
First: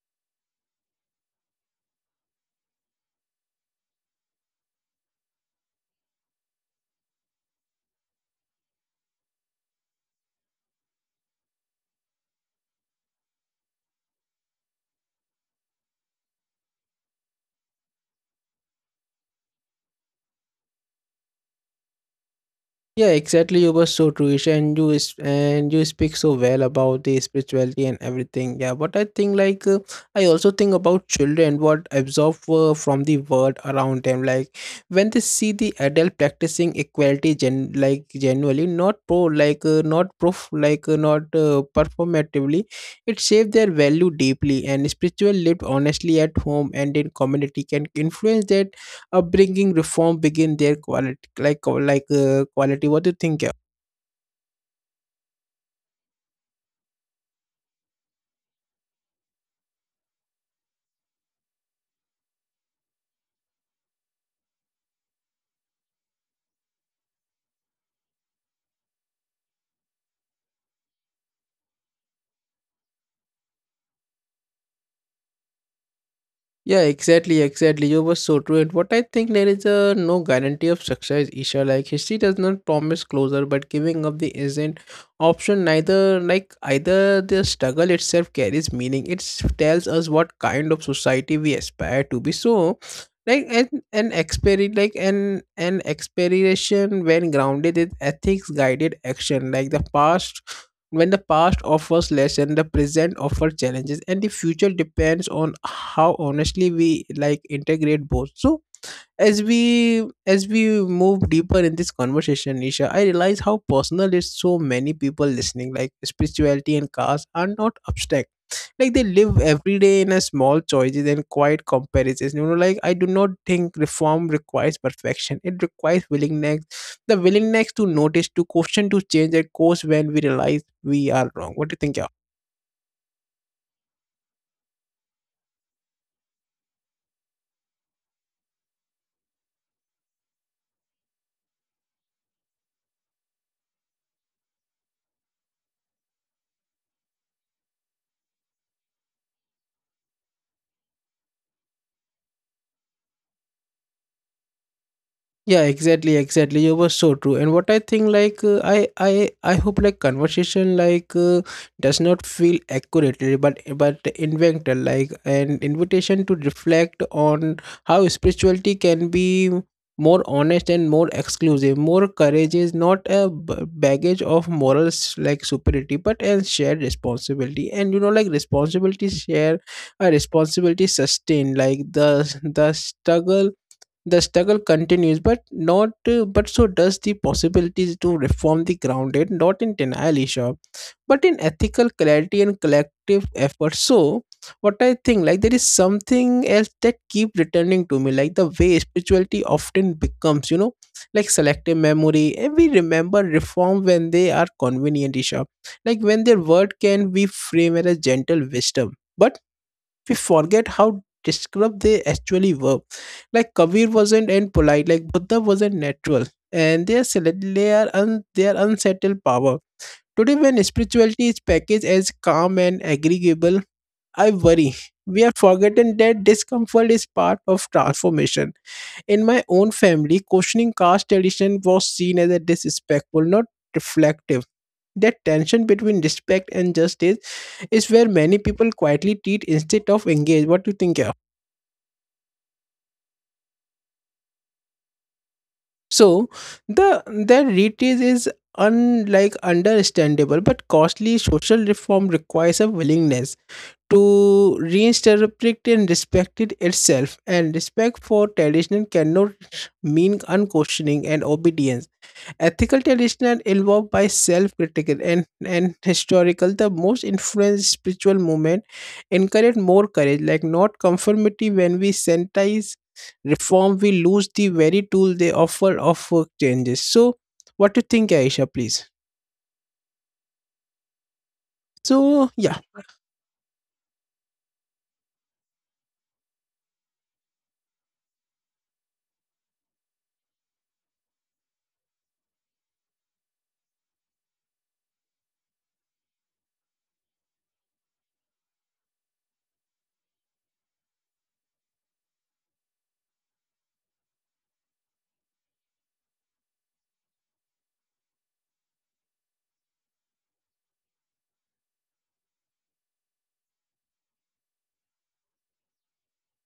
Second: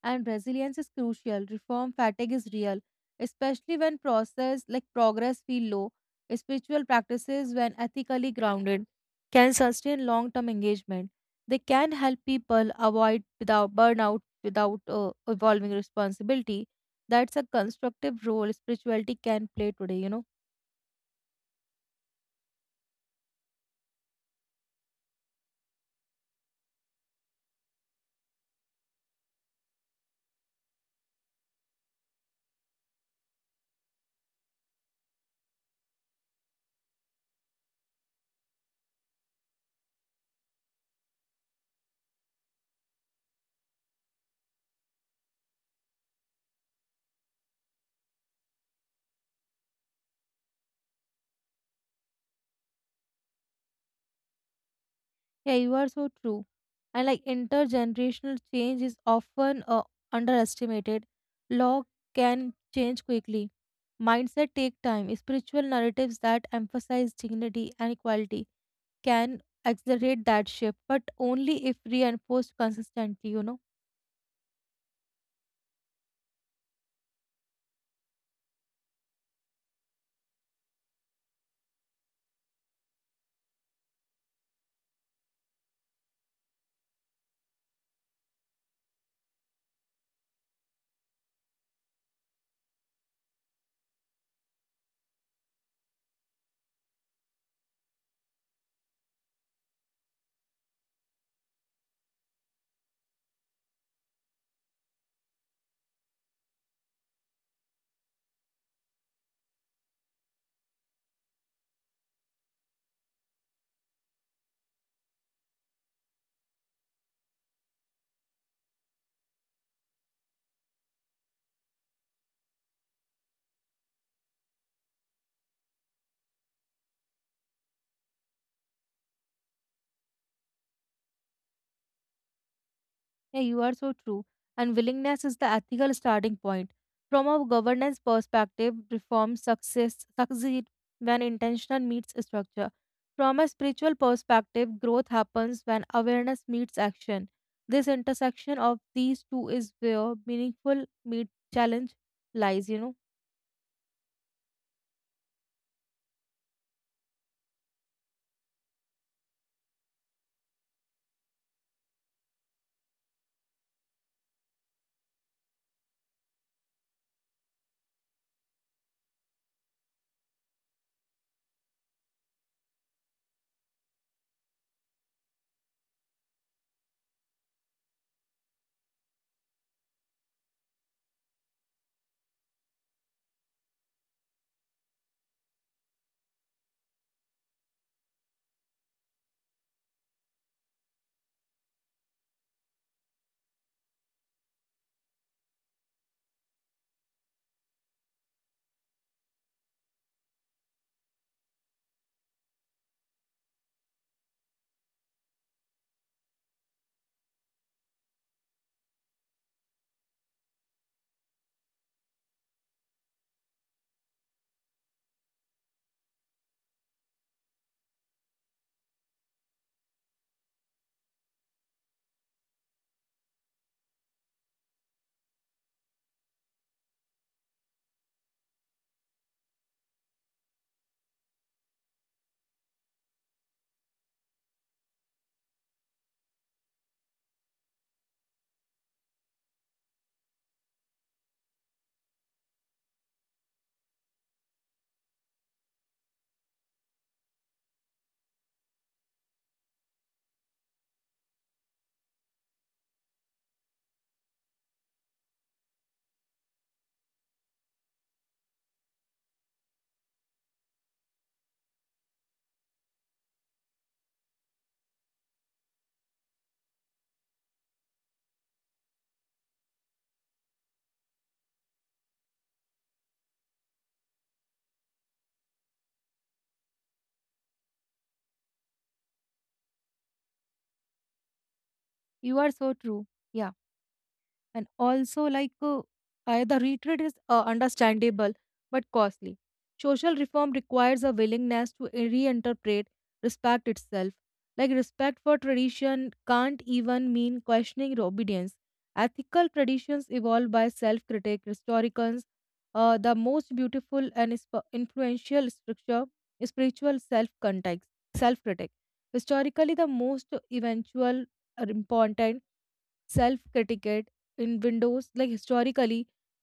B: And resilience is crucial. Reform fatigue is real, especially when process like progress feel low. Spiritual practices, when ethically grounded, can sustain long-term engagement. They can help people avoid without burnout without evolving responsibility. That's a constructive role spirituality can play today. You know.
A: Yeah, exactly. You were so true, Isha, and you is and you speak so well about the spirituality and everything. Yeah, but I think like I also think about children what absorb from the world around them. Like when they see the adult practicing equality, genuinely not pro, like not proof, like not performatively, it shapes their value deeply. And spiritual lived honestly at home and in community can influence their upbringing. Reform begin their quality quality. What do you think? Yeah?
B: Yeah, you are so true. And like intergenerational change is often underestimated. Law can change quickly. Mindset take time. Spiritual narratives that emphasize dignity and equality can accelerate that shift, but only if reinforced consistently, you know.
A: Yeah, exactly, exactly. You were so true. And what I think, there is a no guarantee of success, Isha. Like history does not promise closure, but giving up the isn't option neither like either. The struggle itself carries meaning. It tells us what kind of society we aspire to be. So like an exper like an expiration when grounded in ethics guided action. Like the past, when the past offers lessons, the present offers challenges, and the future depends on how honestly we like integrate both. So as we move deeper in this conversation, Nisha, I realize how personal it's so many people listening, like spirituality and cars are not abstract, like they live every day in a small choices and quiet comparisons, you know. Like I do not think reform requires perfection, it requires willingness, the willingness to notice, to question, to change a course when we realize we are wrong. What do you think? Yeah.
B: Yeah, you are so true. And willingness is the ethical starting point. From a governance perspective, reform success succeed when intention meets structure. From a spiritual perspective, growth happens when awareness meets action. This intersection of these two is where meaningful meet challenge lies, you know.
A: Yeah, exactly, exactly. You were so true. And what I think, like, I hope, like, conversation, like, does not feel accurately, but invented, like, an invitation to reflect on how spirituality can be more honest and more exclusive. More courage is not a baggage of morals, like, superiority, but a shared responsibility. And you know, like, responsibility share, a responsibility sustained, like, the struggle the struggle continues, but not but so does the possibilities to reform the grounded, not in denial, Isha, but in ethical clarity and collective effort. So, what I think, like there is something else that keep returning to me, like the way spirituality often becomes, you know, like selective memory, and we remember reform when they are convenient, Isha, like when their word can be framed as a gentle wisdom. But we forget how descriptive they actually were. Like Kabir wasn't and polite, like Buddha wasn't natural, and they are they are unsettled power. Today, when spirituality is packaged as calm and agreeable, I worry we have forgotten that discomfort is part of transformation. In my own family, questioning caste tradition was seen as a disrespectful, not reflective. That tension between respect and justice is where many people quietly treat instead of engage. What do you think? Yeah. So the retreat is unlike understandable but costly. Social reform requires a willingness to reinterpret and respect it itself, and respect for tradition cannot mean unquestioning and obedience. Ethical tradition evolved by self-critical and historical. The most influenced spiritual movement encourage more courage, like not conformity. When we sanitize reform, we lose the very tool they offer of changes. So, what do you think, Aisha? Please. So,
B: You are
A: yeah.
B: so true. Yeah. And also, the retreat is understandable but costly. Social reform requires a willingness to reinterpret respect itself, like respect for tradition can't even mean questioning obedience. Ethical traditions evolve by self-critic historians. The most beautiful and influential structure is spiritual self-context self-critic. Historically, the most eventual or important self critique in windows, like historically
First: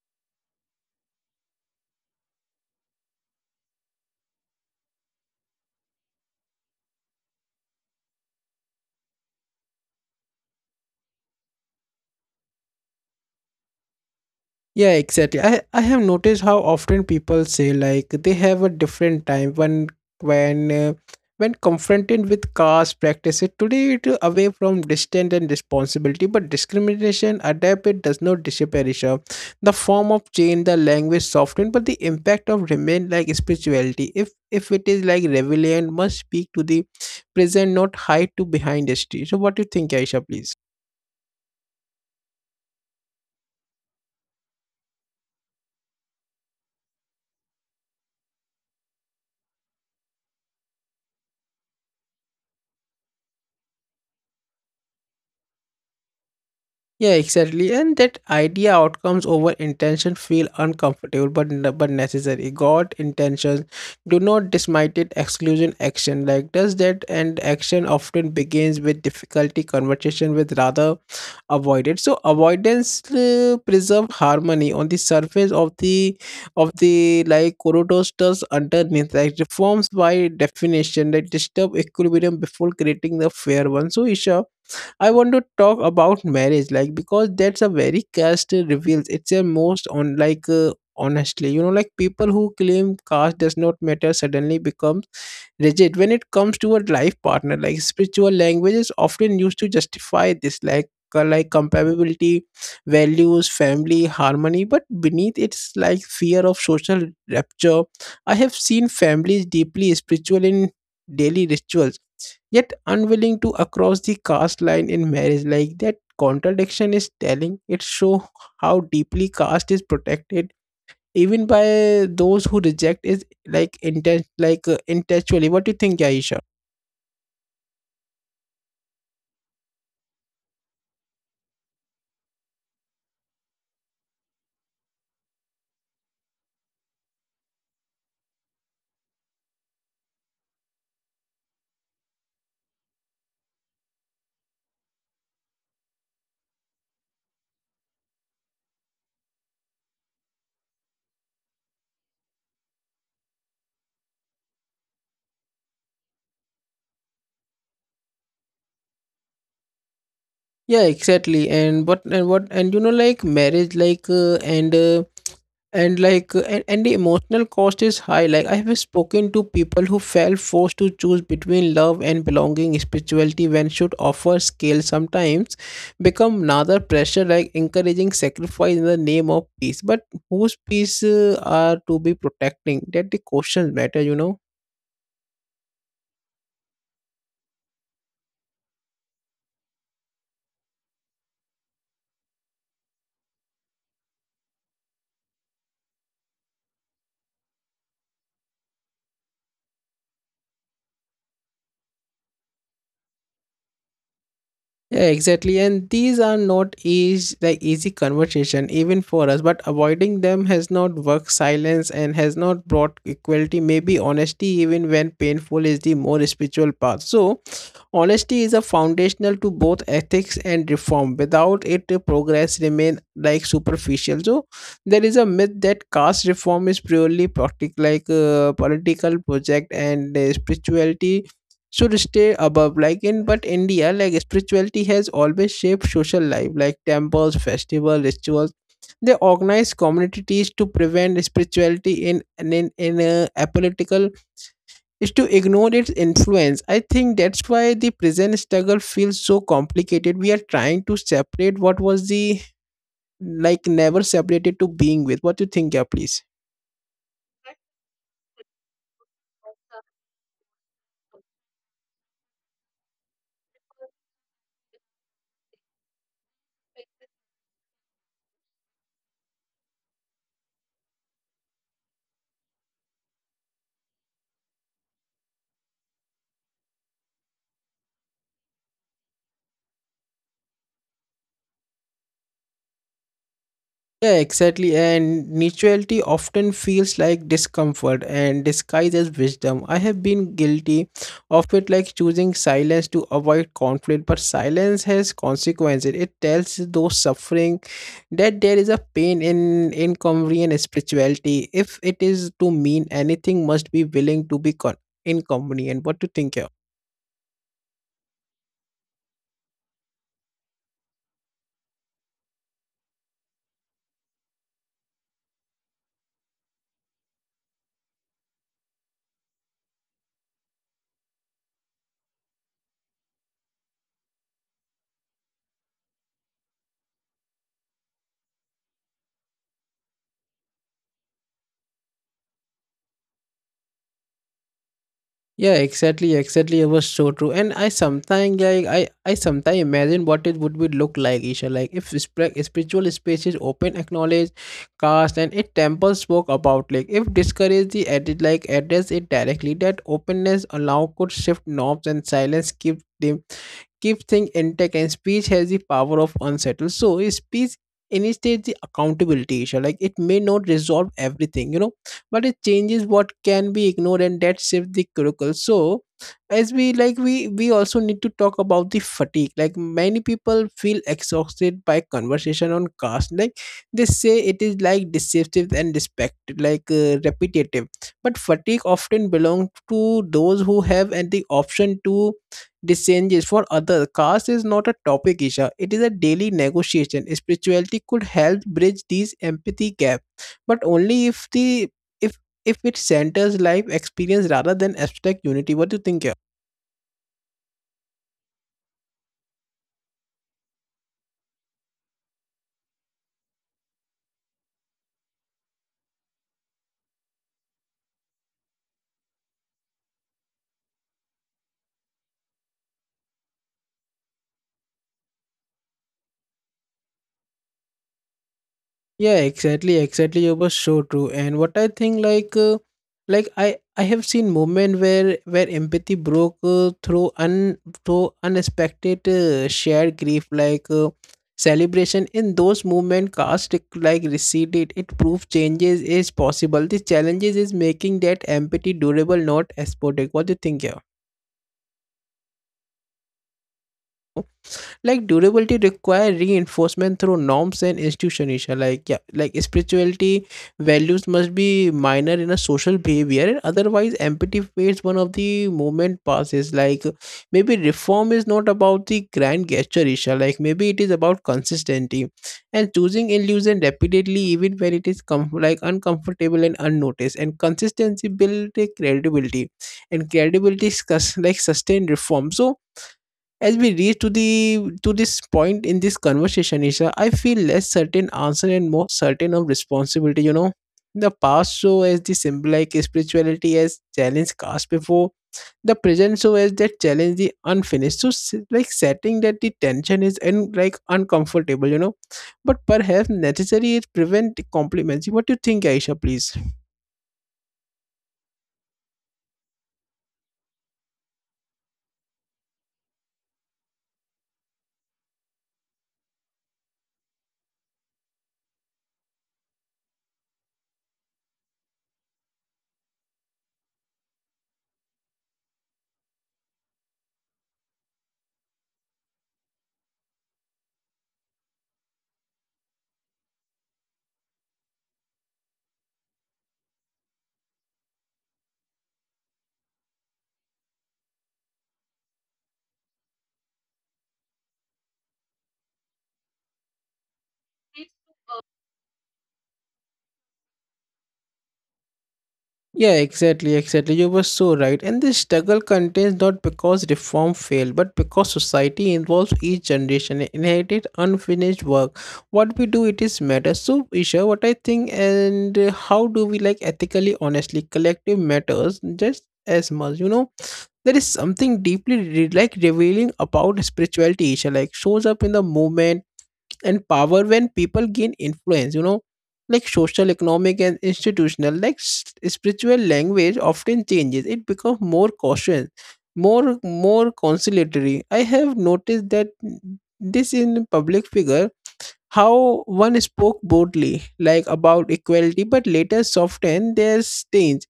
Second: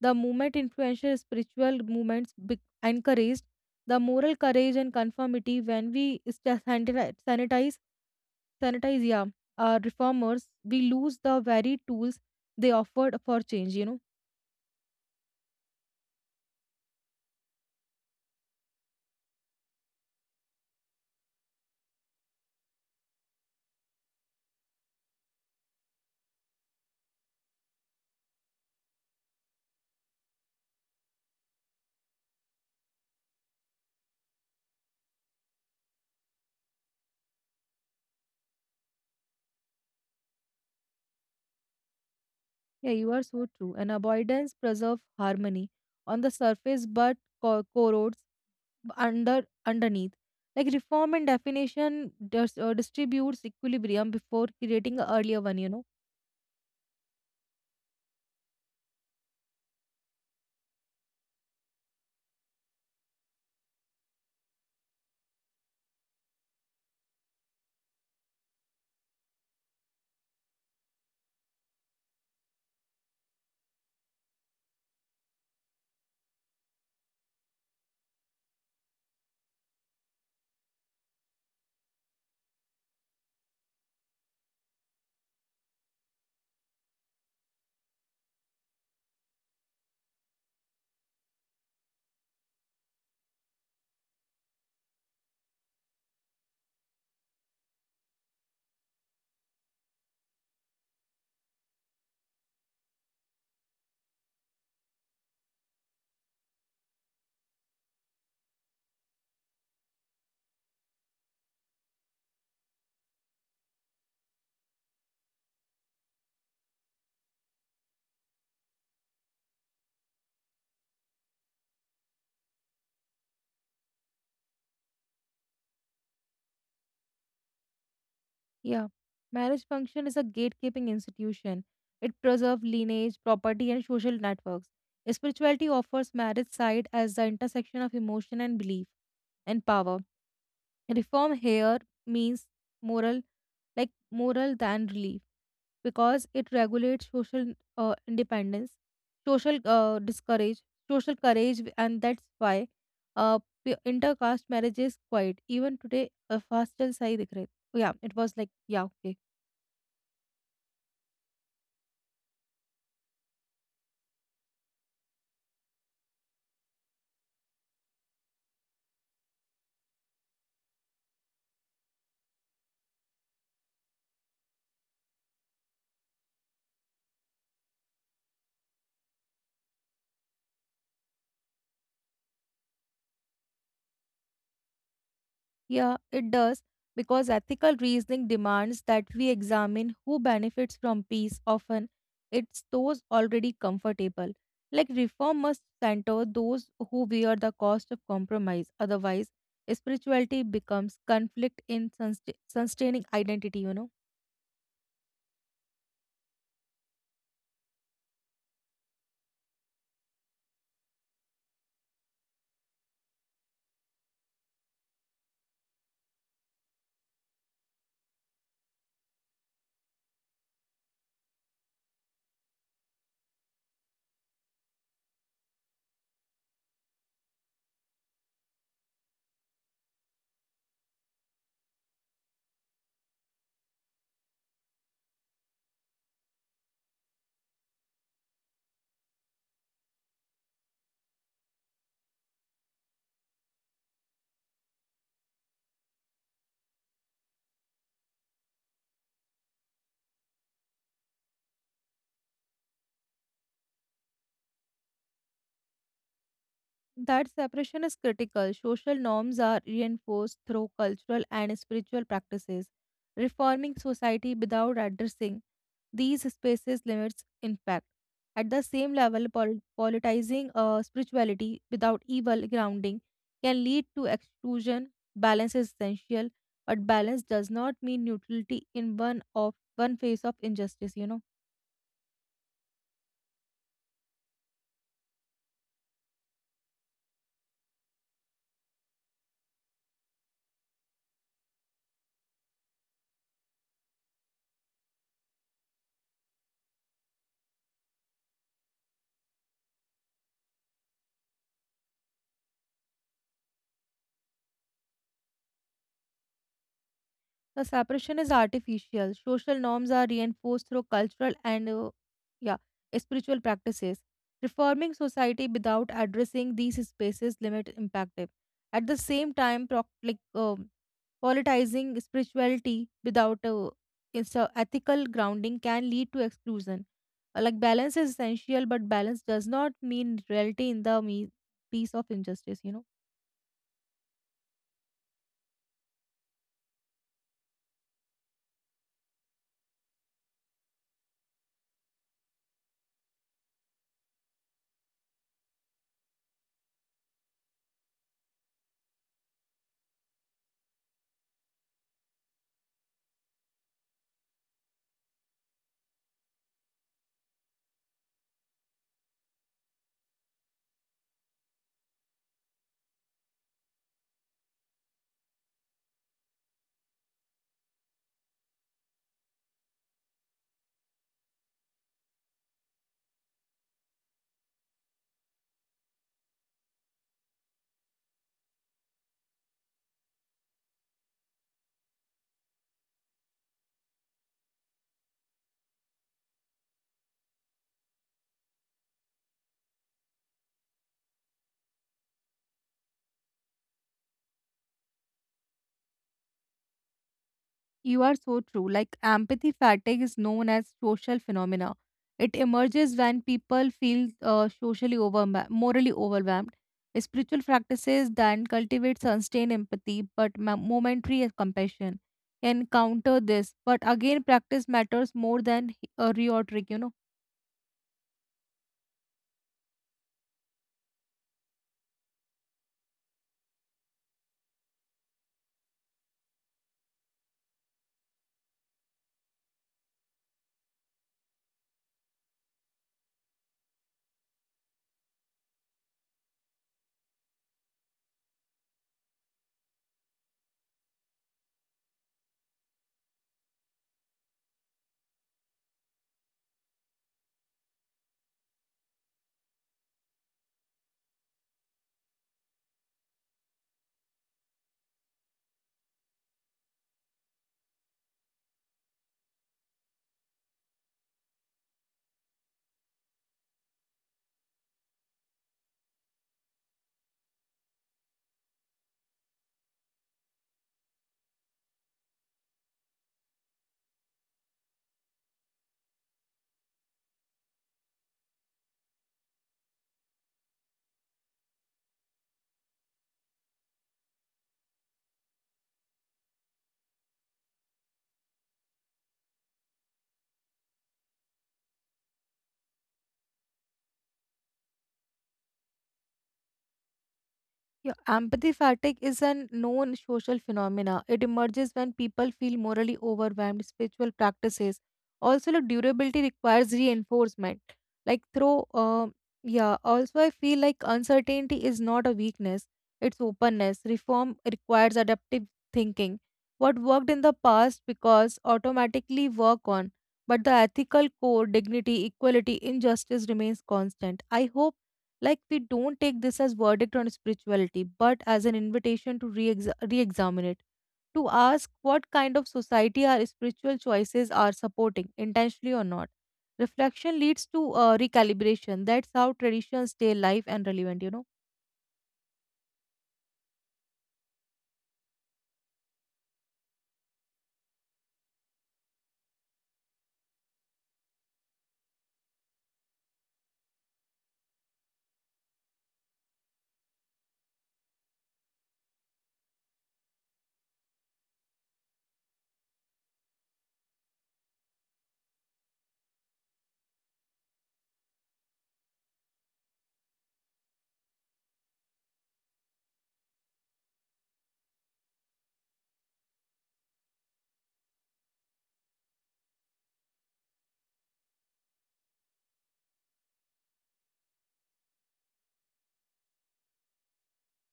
B: the movement influential spiritual movements encouraged the moral courage and conformity. When we sanitize yeah reformers, we lose the very tools they offered for change, you know.
A: Yeah, exactly. I have noticed how often people say like they have a different time when when uh, when confronted with caste practices today, it away from distance and responsibility, but discrimination adapt, it does not disappear, Isha. The form of change, the language softened, but the impact of remain like spirituality. If it is like relevant, must speak to the present, not hide to behind history. So, what do you think, Aisha? Please.
B: Yeah, you are so true. And avoidance preserve harmony on the surface but corrodes underneath. Like reform and definition distributes equilibrium before creating an earlier one. You know,
A: Yeah, exactly. And that idea outcomes over intention feel uncomfortable but but necessary. God intentions do not dismiss it exclusion action. Like does that, and action often begins with difficulty conversation with rather avoided. So avoidance preserve harmony on the surface of the like corridors does underneath, like reforms by definition that disturb equilibrium before creating the fair one. So Isha, I want to talk about marriage, like because that's a very caste reveals. It's a most on like honestly, you know, like people who claim caste does not matter suddenly becomes rigid when it comes to a life partner. Like spiritual language is often used to justify this, like compatibility, values, family, harmony. But beneath it's like fear of social rapture. I have seen families deeply spiritual in daily rituals yet unwilling to across the caste line in marriage, like that contradiction is telling, it show how deeply caste is protected even by those who reject it like intellectually. What do you think, Aisha?
B: yeah. Marriage function is a gatekeeping institution. It preserves lineage, property, and social networks. Spirituality offers marriage side as the intersection of emotion and belief and power. Reform here means moral, like moral than relief, because it regulates social independence, social discourage, social courage, and that's why uh, intercaste marriage is quite even today. A fast side, like, yeah, it was like yeah, okay.
A: Yeah, exactly. And what and you know, like marriage, like and like and the emotional cost is high. Like I have spoken to people who felt forced to choose between love and belonging. Spirituality when should offer scale sometimes become another pressure, like encouraging sacrifice in the name of peace, but whose peace are to be protecting, that the questions matter, you know.
B: Yeah, it does, because ethical reasoning demands that we examine who benefits from peace. Often, it's those already comfortable. Like, reform must center those who bear the cost of compromise. Otherwise, spirituality becomes conflict in sustaining identity, you know.
A: Yeah, exactly. And these are not easy, the easy conversation even for us, but avoiding them has not worked, silence and has not brought equality. Maybe honesty, even when painful, is the more spiritual path. So, honesty is a foundational to both ethics and reform. Without it, the progress remain like superficial. So, there is a myth that caste reform is purely political project and spirituality should stay above, like in but India, like spirituality has always shaped social life, like temples, festival, rituals, they organize communities to prevent spirituality in apolitical is to ignore its influence. I think that's why the present struggle feels so complicated, we are trying to separate what was the like never separated to being with. What do you think? Yeah, please.
B: That separation is critical. Social norms are reinforced through cultural and spiritual practices. Reforming society without addressing these spaces limits impact. At the same level, politicizing spirituality without evil grounding can lead to exclusion. Balance is essential, but balance does not mean neutrality in one of one face of injustice. You know.
A: Yeah, exactly. And mutuality often feels like discomfort and disguised as wisdom. I have been guilty of it, like choosing silence to avoid conflict, but silence has consequences. It tells those suffering that there is a pain in inconvenient spirituality. If it is to mean anything, must be willing to be inconvenient. What do you think here?
B: The separation is artificial. Social norms are reinforced through cultural and yeah, spiritual practices. Reforming society without addressing these spaces limit impactive. At the same time, politicizing spirituality without its, ethical grounding can lead to exclusion. Like balance is essential, but balance does not mean reality in the piece of injustice. You know.
A: Yeah, exactly, exactly. It was so true, and I sometimes like I sometimes imagine what it would be look like, Isha. Like if spiritual spaces open, acknowledge, caste, and it temple spoke about. Like if discourage the edit, like address it directly. That openness allow could shift norms, and silence keep them, keep things intact, and speech has the power of unsettle. So a speech initiates the accountability issue. Like it may not resolve everything, you know, but it changes what can be ignored, and that shifts the curricle. So as we like we also need to talk about the fatigue. Like many people feel exhausted by conversation on caste. Like they say it is like deceptive and respected, like repetitive. But fatigue often belongs to those who have and the option to these changes for others. Caste is not a topic, Isha. It is a daily negotiation. Spirituality could help bridge these empathy gap, but only if the if if it centers life experience rather than abstract unity. What do you think? Yeah?
B: You are so true. Like empathy fatigue is known as social phenomena. It emerges when people feel socially over, morally overwhelmed. Spiritual practices then cultivate sustained empathy but momentary compassion can counter this. But again, practice matters more than rhetoric, you know.
A: Yeah, exactly, exactly. It was so true. And what I think, like, I have seen moment where empathy broke through un through unexpected shared grief, like celebration. In those moment, cast like receded. It proved changes is possible. The challenges is making that empathy durable, not episodic. What do you think? Yeah? Like durability require reinforcement through norms and institutions, like yeah, like spirituality values must be minor in a social behavior, and otherwise empathy fades one of the moment passes. Like maybe reform is not about the grand gesture, Isha, like maybe it is about consistency and choosing illusion repeatedly even when it is uncomfortable and unnoticed, and consistency builds credibility, and credibility is sustained reform. So as we reach to the to this point in this conversation, Isha, I feel less certain answer and more certain of responsibility. You know, the past show as the symbolic spirituality as challenge cast before, the present show as that challenge the unfinished. So setting that the tension is and like uncomfortable. You know, but perhaps necessary is prevent compliments. What do you think, Aisha? Please.
B: Yeah, empathy fatigue is a known social phenomena. It emerges when people feel morally overwhelmed. Spiritual practices also like durability requires reinforcement. Like through, yeah. Also, I feel like uncertainty is not a weakness; it's openness. Reform requires adaptive thinking. What worked in the past because automatically work on, but the ethical core, dignity, equality, injustice remains constant. I hope like, we don't take this as verdict on spirituality, but as an invitation to re examine it, to ask what kind of society our spiritual choices are supporting, intentionally or not. Reflection leads to recalibration. That's how traditions stay alive and relevant, you know.
A: Yeah, exactly, exactly. You were so right. And this struggle continues not because reform failed, but because society involves each generation in inherited unfinished work. What we do, it is matter. So, Isha, what I think, and how do we like ethically, honestly, collective matters just as much. You know, there is something deeply revealing about spirituality, Isha, like shows up in the moment and power when people gain influence, you know, like social, economic and institutional, like spiritual language often changes, it becomes more cautious, more conciliatory. I have noticed that this in public figure, how one spoke boldly like about equality but later softened their stance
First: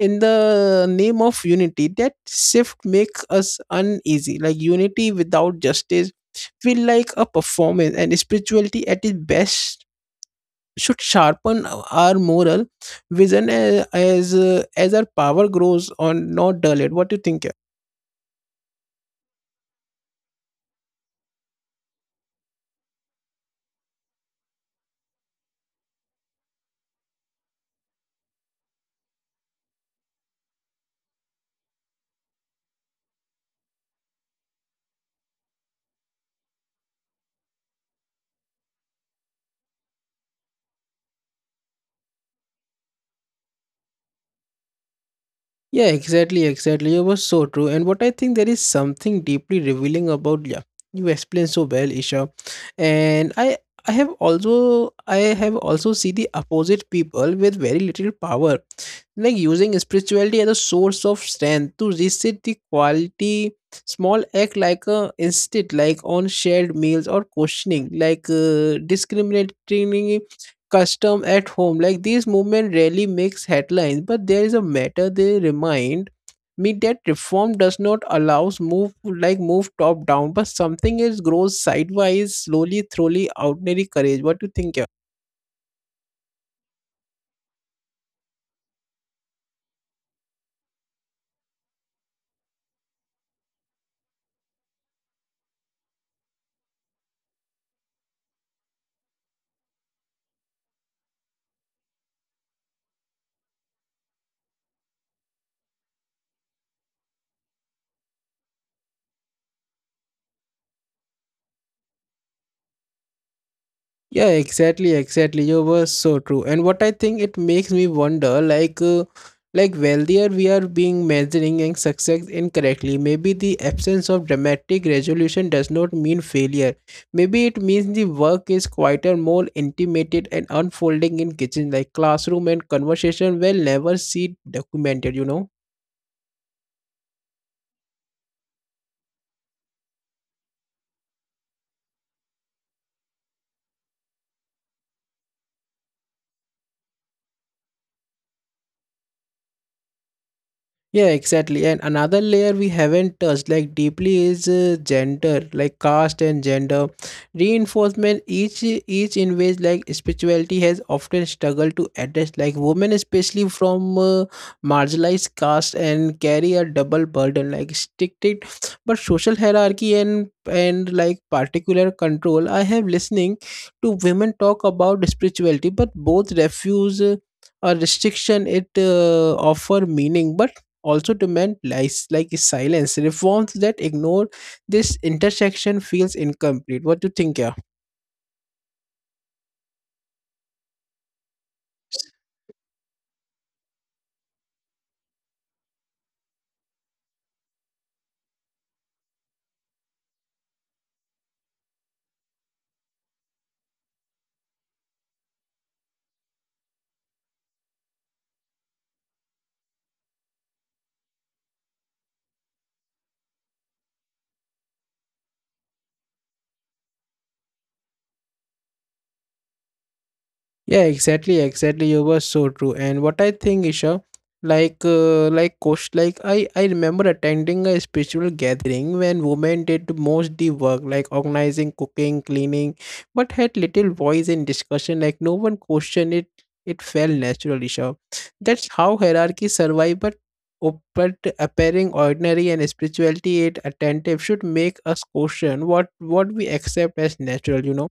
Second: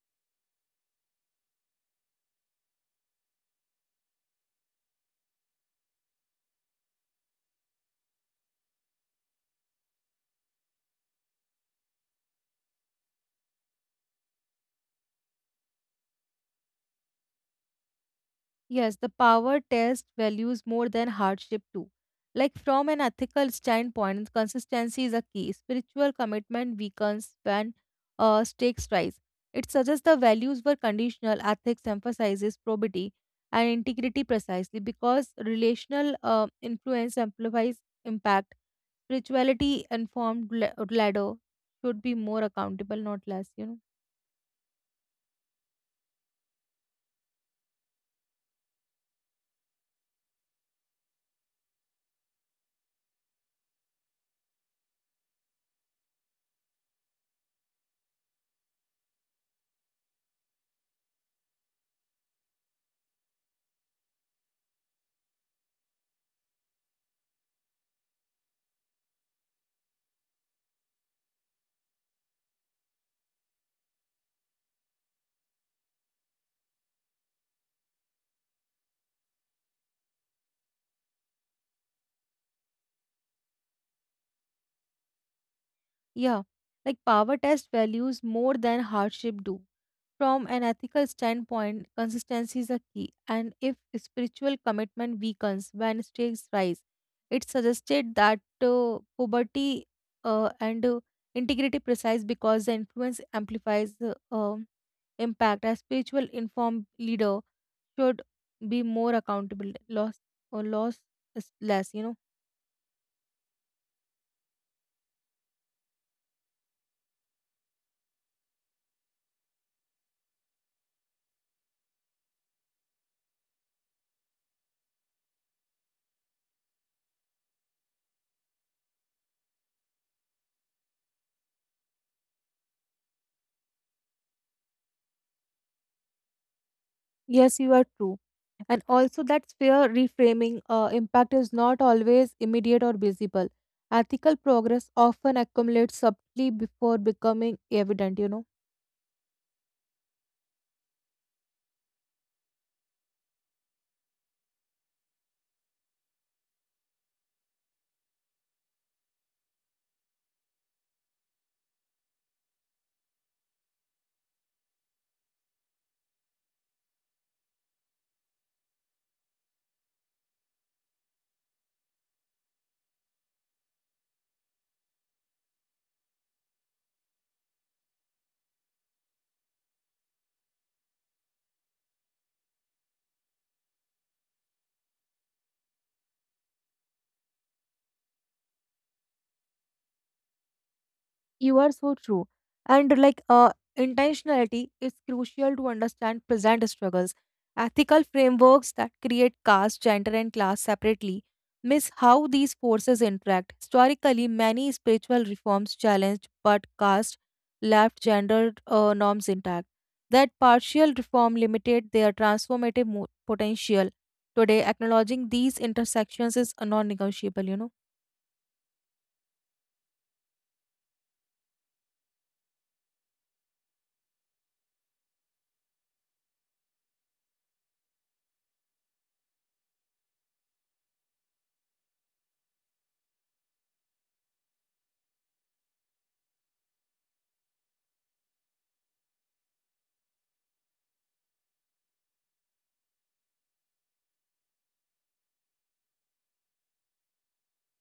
A: in the name of unity. That shift makes us uneasy, like unity without justice feel like a performance, and spirituality at its best should sharpen our moral vision as as our power grows on, not dull it. What do you think? Yeah?
B: Yes, the power test values more than hardship too. Like from an ethical standpoint, consistency is a key. Spiritual commitment weakens when stakes rise. It suggests the values were conditional. Ethics emphasizes probity and integrity precisely because relational influence amplifies impact. Spirituality informed ladder should be more accountable, not less. You know,
A: Yeah, exactly, exactly. It was so true. And what I think there is something deeply revealing about, yeah. You explain so well, Isha. And I have also seen the opposite, people with very little power, like using spirituality as a source of strength to reset the quality. Small act like a instinct, like on shared meals or questioning like discriminating custom at home. Like these movement rarely makes headlines, but there is a matter they remind me that reform does not allows move like move top down, but something is grows sideways, slowly, thoroughly, ordinary courage. What do you think?
B: yeah, like power test values more than hardship do. From an ethical standpoint, consistency is a key, and if spiritual commitment weakens when stakes rise, it's suggested that poverty and integrity precise because the influence amplifies the impact. A spiritual informed leader should be more accountable, loss or loss is less, you know.
A: Yeah, exactly, exactly. You were so true. And what I think it makes me wonder, like wealthier we are being measuring and success incorrectly. Maybe the absence of dramatic resolution does not mean failure. Maybe it means the work is quieter, more intimated, and unfolding in kitchen, like classroom and conversation will never see documented. You know.
B: Yes, you are true. And also, that sphere reframing impact is not always immediate or visible. Ethical progress often accumulates subtly before becoming evident, you know.
A: Yeah, exactly. And another layer we haven't touched like deeply is gender, like caste and gender reinforcement. Each in ways like spirituality has often struggled to address. Like women, especially from marginalized caste, and carry a double burden, like stricted but social hierarchy and like particular control. I have listening to women talk about spirituality, but both refuse. A restriction it offer meaning but also demand lies like silence reforms that ignore this intersection feels incomplete. What do you think? Yeah.
B: You are so true. And like intentionality is crucial to understand present struggles. Ethical frameworks that create caste, gender, and class separately miss how these forces interact. Historically, many spiritual reforms challenged but caste left gender norms intact. That partial reform limited their transformative potential. Today, acknowledging these intersections is non negotiable, you know.
A: Yeah, exactly, exactly. You were so true. And what I think, Isha, I remember attending a spiritual gathering when women did most the work, like organizing, cooking, cleaning, but had little voice in discussion. Like, no one questioned it. It felt natural, Isha. That's how hierarchy survive. But appearing ordinary and spirituality, it attentive, should make us question what we accept as natural. You know.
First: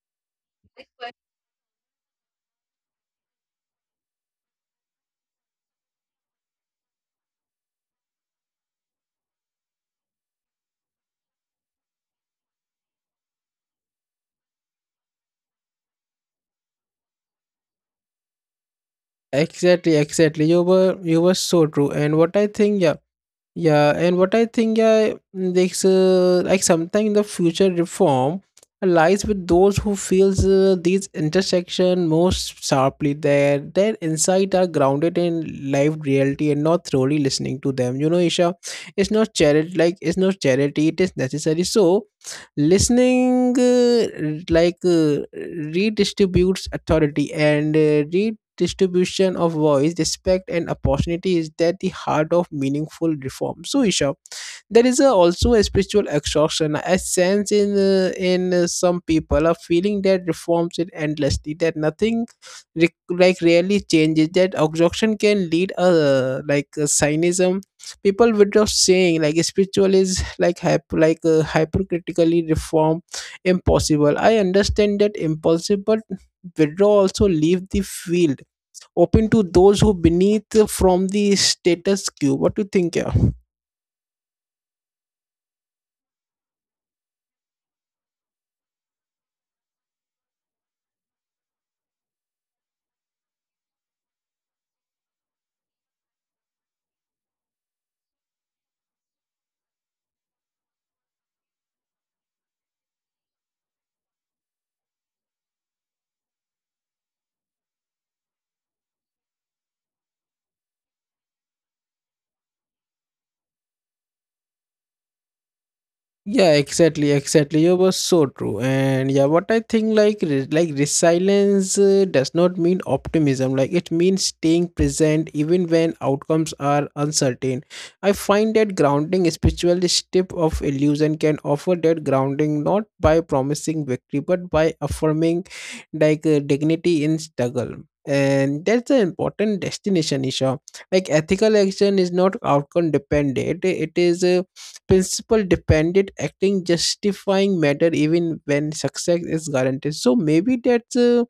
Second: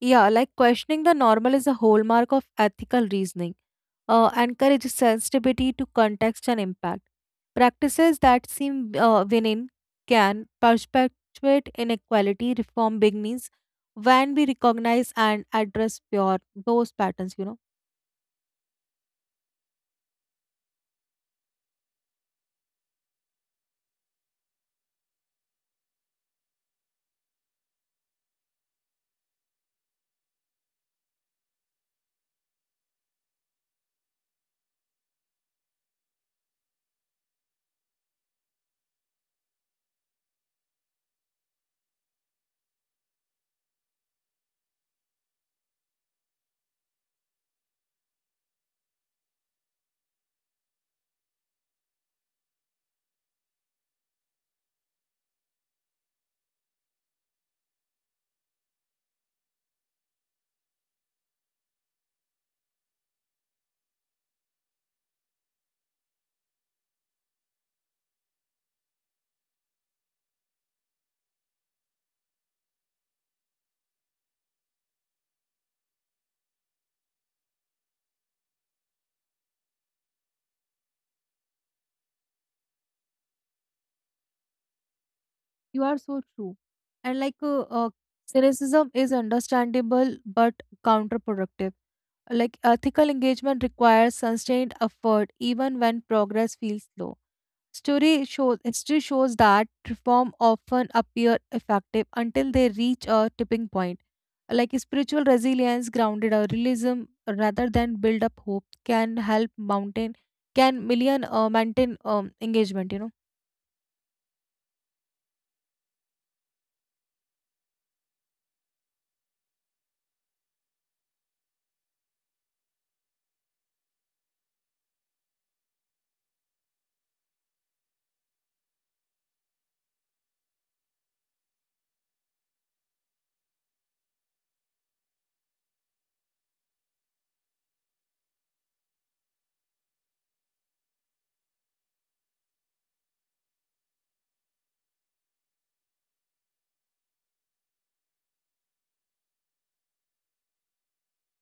B: Yeah, like questioning the normal is a hallmark of ethical reasoning. Encourages sensitivity to context and impact. Practices that seem benign can perpetuate inequality. Reform begins when we recognize and address pure those patterns. You know,
A: Exactly, exactly. You were so true. And what I think, yeah. And what I think, yeah, mm, this like sometimes the future reform lies with those who feels these intersection most sharply. Their insight are grounded in live reality and not thoroughly listening to them. You know, Isha, it's not charity. Like it's not charity. It is necessary. So, listening like uh, redistributes authority and re distribution of voice, respect, and opportunity is that the heart of meaningful reform. So, Isha, there is a, also a spiritual exhaustion. I sense in some people a feeling that reforms it endlessly, that nothing really changes. That exhaustion can lead cynism. People without saying like spiritual is like hypercritically reform impossible. I understand that impulsive, but withdraw also leave the field open to those who beneath from the status quo. What do you think? Yeah.
B: you are so true. And like cynicism is understandable but counterproductive. Like ethical engagement requires sustained effort even when progress feels slow. Story shows History shows that reform often appear effective until they reach a tipping point. Like spiritual resilience, grounded or realism, rather than build up hope, can help mountain can million maintain engagement. You know,
A: Yeah, exactly, exactly. You were so true. And yeah, what I think like resilience does not mean optimism. Like it means staying present even when outcomes are uncertain. I find that grounding spiritual step of illusion can offer that grounding not by promising victory but by affirming dignity in struggle. And that's an important destination, Isha. Like ethical action is not outcome dependent. It is. Principle dependent acting justifying matter even when success is guaranteed. So maybe that's uh,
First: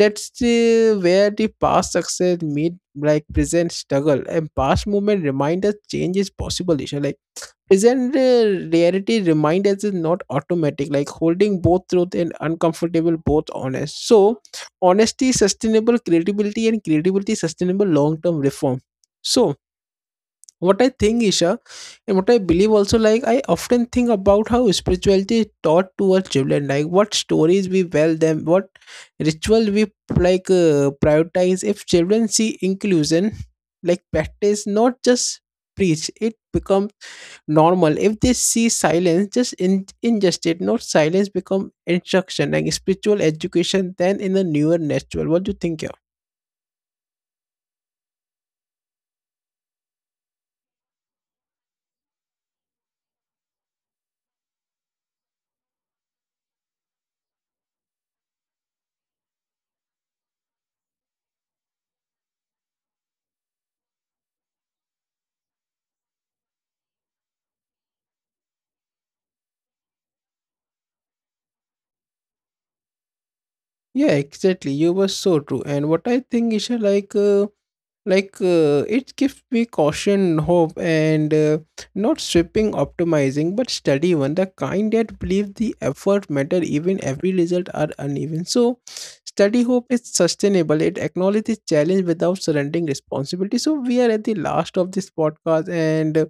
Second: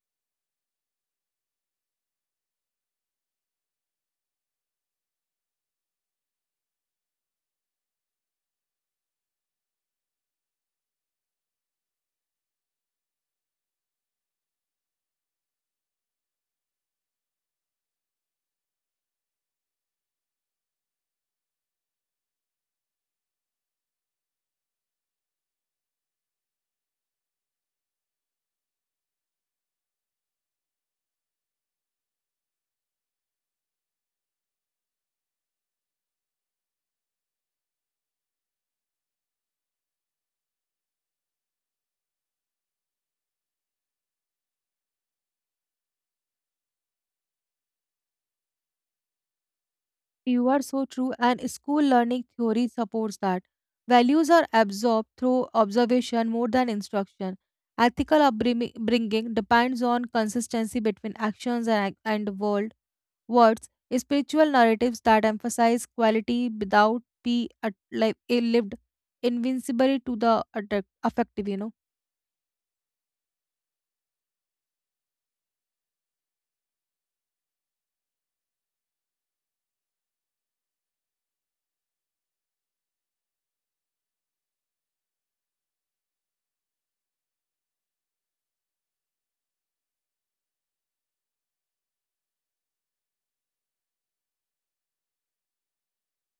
A: that's uh, where the past success meet like present struggle, and past movement remind us change is possible, Isha. Like present reality remind us is not automatic, like holding both truth and uncomfortable both honest. So honesty sustainable credibility and credibility sustainable long-term reform. So what I think, Isha, and what I believe also, like I often think about how spirituality is taught towards children, like what stories we tell them, what ritual we prioritize. If children see inclusion, like practice, not just preach, it becomes normal. If they see silence, just in injustice, not silence, become instruction, like spiritual education. Then in a newer natural. What do you think, yeah?
B: you are so true, and school learning theory supports that. Values are absorbed through observation more than instruction. Ethical upbringing bringing depends on consistency between actions and world words, spiritual narratives that emphasize quality without be at, like a lived invincibility to the affective, you know.
A: Yeah, exactly. You were so true. And what I think, Isha, like. It gives me caution hope and not stripping optimizing but steady one, the kind that believe the effort matter even every result are uneven. So steady hope is sustainable, it acknowledges challenge without surrendering responsibility. So we are at the last of this podcast and uh,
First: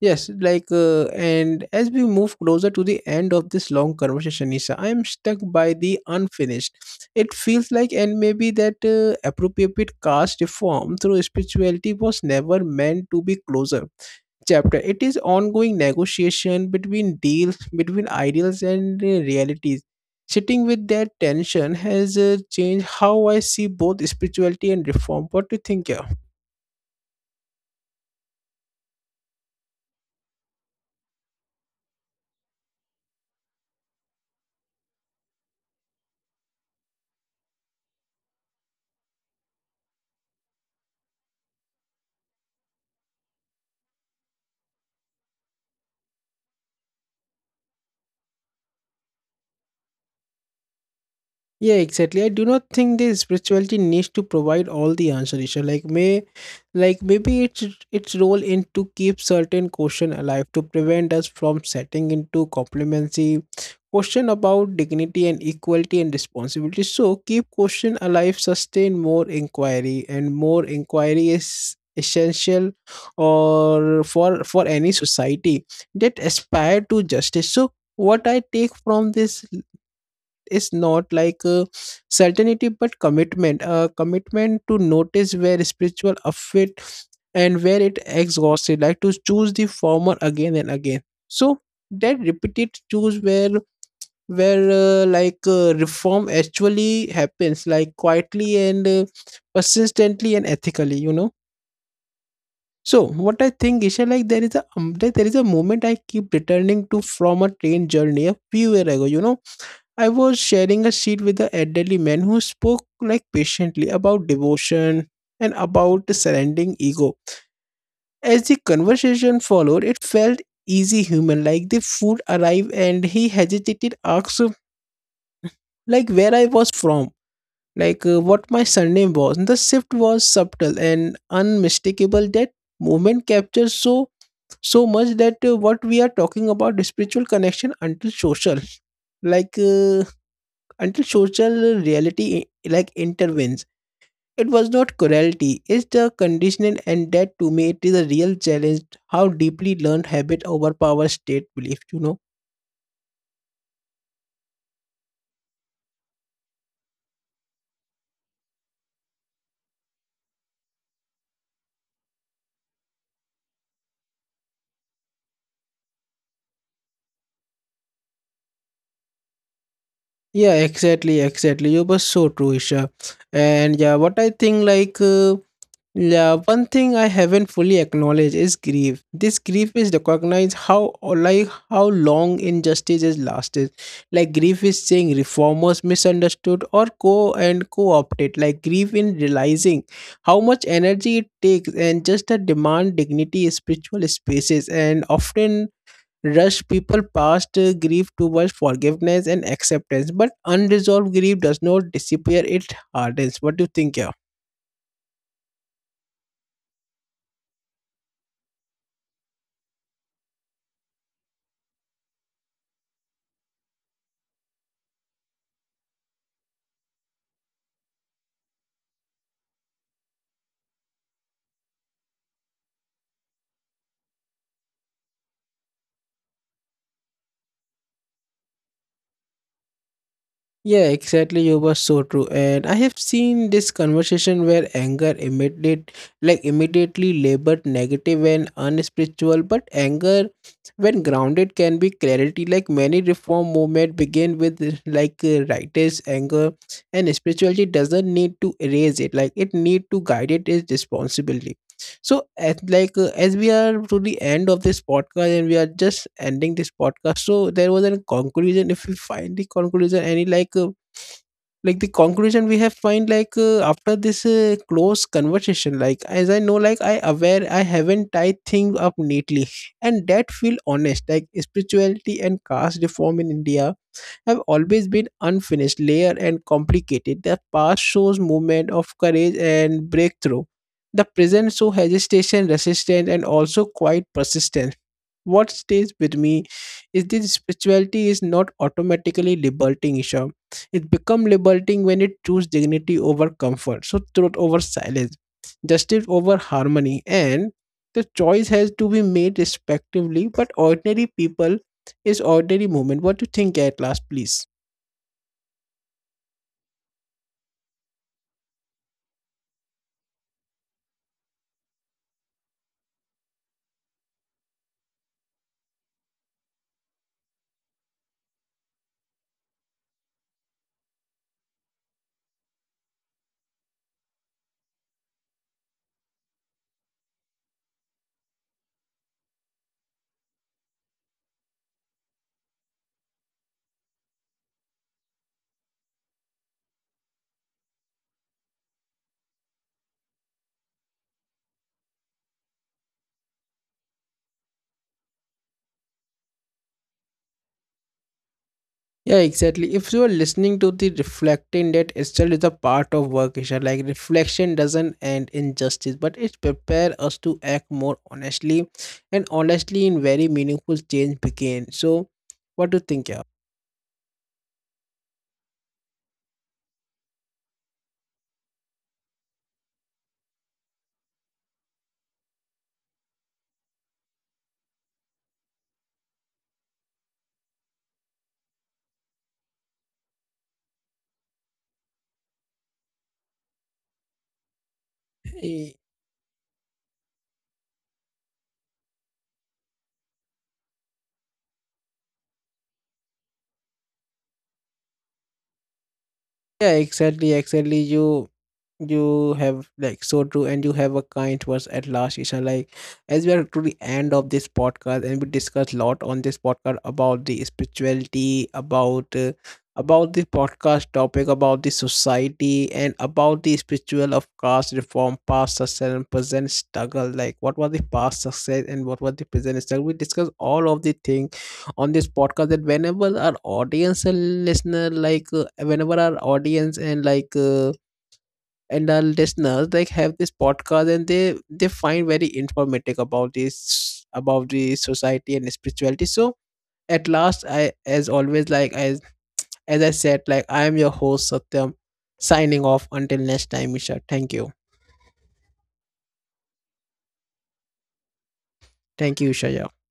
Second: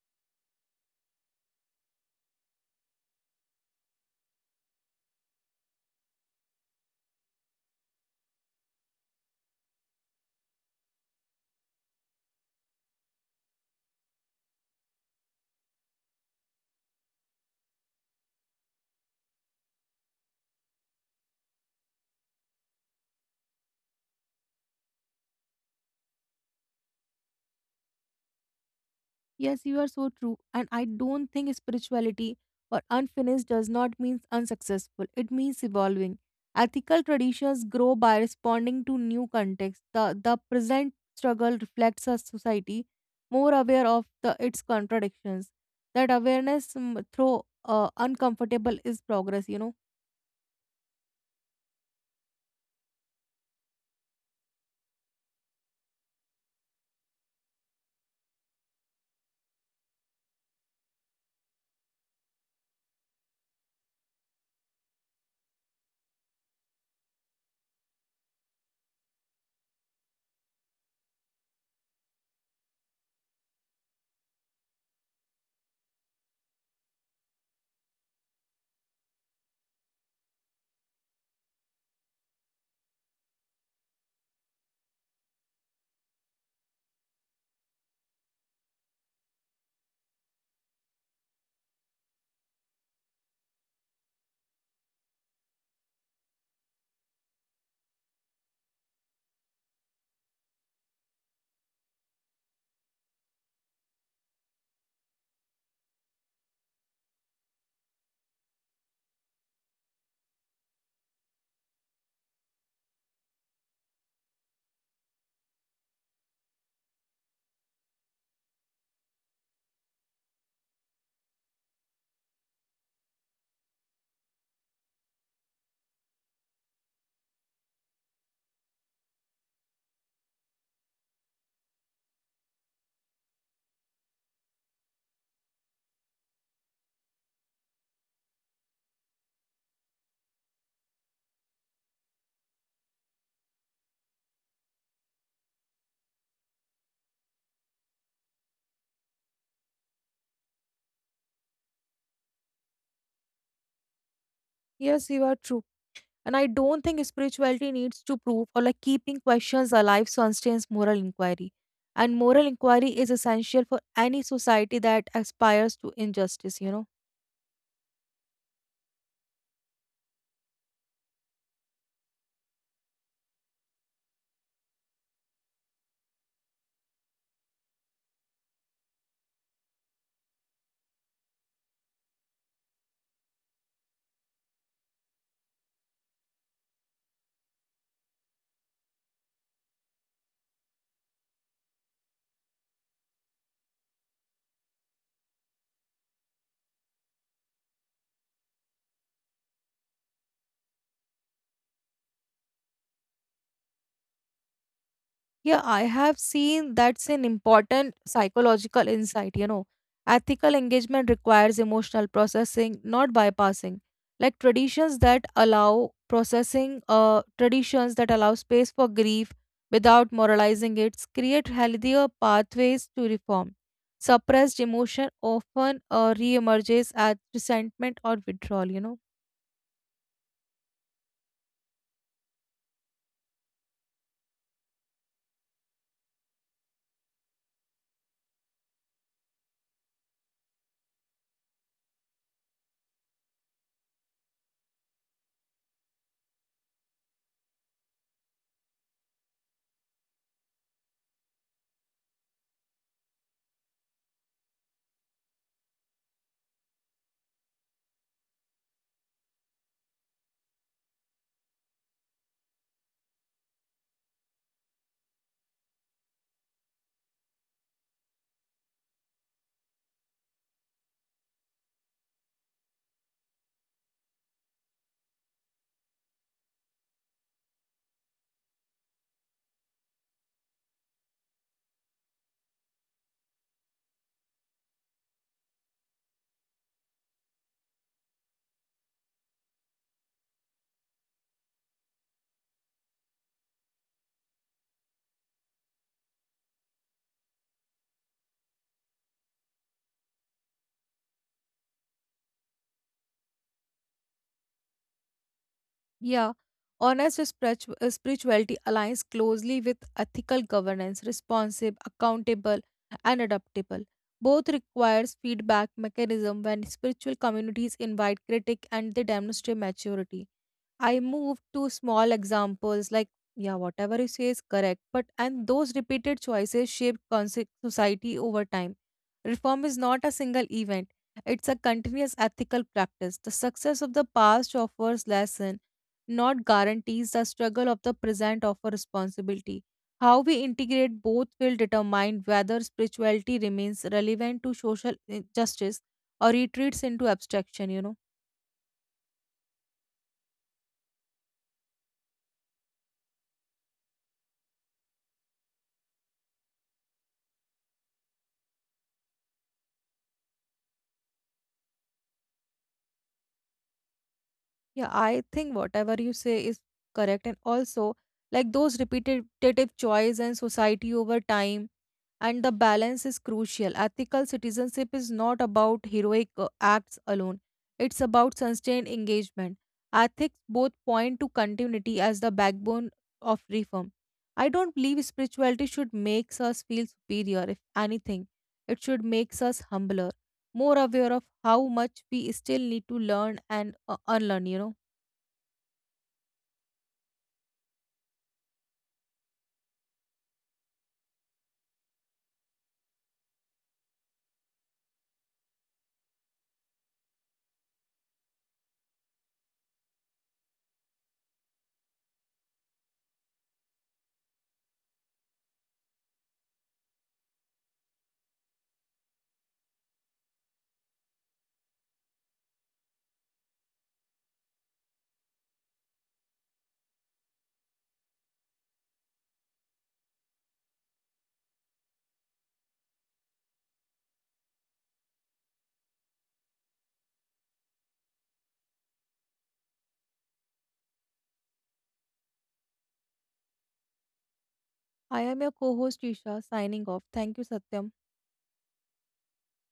A: yes like uh, and as we move closer to the end of this long conversation, Isha, I am stuck by the unfinished it feels like, and maybe that appropriate caste reform through spirituality was never meant to be closer chapter. It is ongoing negotiation between deals, between ideals and realities. Sitting with that tension has changed how I see both spirituality and reform. What do you think, yeah?
B: Yes, you are so true. And I don't think spirituality or unfinished does not mean unsuccessful. It means evolving. Ethical traditions grow by responding to new contexts. The present struggle reflects a society more aware of its contradictions. That awareness through uncomfortable is progress, you know.
A: Yeah, exactly. I do not think the spirituality needs to provide all the answer, Isha. Like maybe its role in to keep certain question alive to prevent us from setting into complacency, question about dignity and equality and responsibility. So keep question alive, sustain more inquiry, and more inquiry is essential or for any society that aspire to justice. So what I take from this is not certainty but commitment, commitment to notice where spiritual outfit and where it exhausted, like to choose the former again and again. So that repeated choose where reform actually happens, like quietly and persistently and ethically, you know. So what I think is like there is a there is a moment I keep returning to from a train journey a few year ago. You know, I was sharing a seat with an elderly man who spoke like patiently about devotion and about the surrendering ego. As the conversation followed, it felt easy human, like the food arrived and he hesitated, asked like where I was from, what my surname was. The shift was subtle and unmistakable. That moment captures so much that what we are talking about the spiritual connection until social like uh, until social reality eh, like intervenes. It was not cruelty, it's the conditioning, and that to me it is a real challenge how deeply learned habit overpower state belief, you know.
B: Yes, you are true. And I don't think spirituality needs to prove or like keeping questions alive so sustains moral inquiry. And moral inquiry is essential for any society that aspires to injustice, you know.
A: Yeah, exactly, exactly. You were so true, Isha. And yeah, what I think yeah, one thing I haven't fully acknowledged is grief. This grief is recognized how or like how long injustice has lasted. Like grief is saying reformers misunderstood or co and co-opted. Like grief in realizing how much energy it takes and just a demand dignity spiritual spaces and often rush people past grief towards forgiveness and acceptance. But unresolved grief does not disappear, it hardens. What do you think, yeah?
B: Yeah, I have seen that's an important psychological insight, you know. Ethical engagement requires emotional processing, not bypassing. Like traditions that allow processing, traditions that allow space for grief without moralizing it create healthier pathways to reform. Suppressed emotion often reemerges as resentment or withdrawal, you know.
A: Yeah, exactly. You were so true. And I have seen this conversation where anger immediately labeled negative and unspiritual, but anger when grounded can be clarity. Like many reform movement begin with righteous anger and spirituality doesn't need to erase it. Like it need to guide it is responsibility. So as we are to the end of this podcast and we are just ending this podcast. So there was a conclusion. If we find the conclusion, any the conclusion we have find after this close conversation, like as I know, like I aware I haven't tied things up neatly and that feel honest. Like spirituality and caste reform in india have always been unfinished layer and complicated. The past shows movement of courage and breakthrough, the present show hesitation resistance and also quite persistence. What stays with me is this spirituality is not automatically liberating, Isha. It becomes liberating when it chooses dignity over comfort, so truth over silence, justice over harmony, and the choice has to be made respectively. But ordinary people is ordinary movement. What do you think at last, please?
B: Yeah, honest spirituality aligns closely with ethical governance, responsive, accountable, and adaptable. Both requires feedback mechanism when spiritual communities invite critique and they demonstrate maturity. I moved to small examples like, yeah, whatever you say is correct, but and those repeated choices shaped society over time. Reform is not a single event, it's a continuous ethical practice. The success of the past offers lesson, not guarantees the struggle of the present offers responsibility. How we integrate both will determine whether spirituality remains relevant to social justice or retreats into abstraction, you know.
A: Yeah, exactly. If you are listening to the reflecting, that itself is a part of work, Isha. Like reflection doesn't end in justice, but it prepare us to act more honestly, and honestly, in very meaningful change begin. So, what do you think,
B: Yeah, I think whatever you say is correct. And also, like those repetitive choice and society over time, and the balance is crucial. Ethical citizenship is not about heroic acts alone, it's about sustained engagement. Ethics both point to continuity as the backbone of reform. I don't believe
A: yeah?
B: spirituality should make us feel superior, if anything, it should make us humbler, more aware of how much we still need to learn and unlearn, you know.
A: Yeah, exactly, exactly. You have like so true and you have a kind words at last, Ishan. Like as we are to the end of this podcast and we discuss lot on this podcast about the spirituality, about the podcast topic, about the society and about the spiritual of caste reform, past success and present struggle. Like what was the past success and what was the present struggle. We discuss all of the thing on this podcast that whenever our audience and listener whenever our audience and our listeners like have this podcast and they find very informative about this, about the society and spirituality. So at last, I as always, as I said, like I am your host Satyam, signing off until next time. Isha, thank you.
B: I am your co host Isha signing off. Thank you, Satyam.
A: Thank you, Isha, yeah.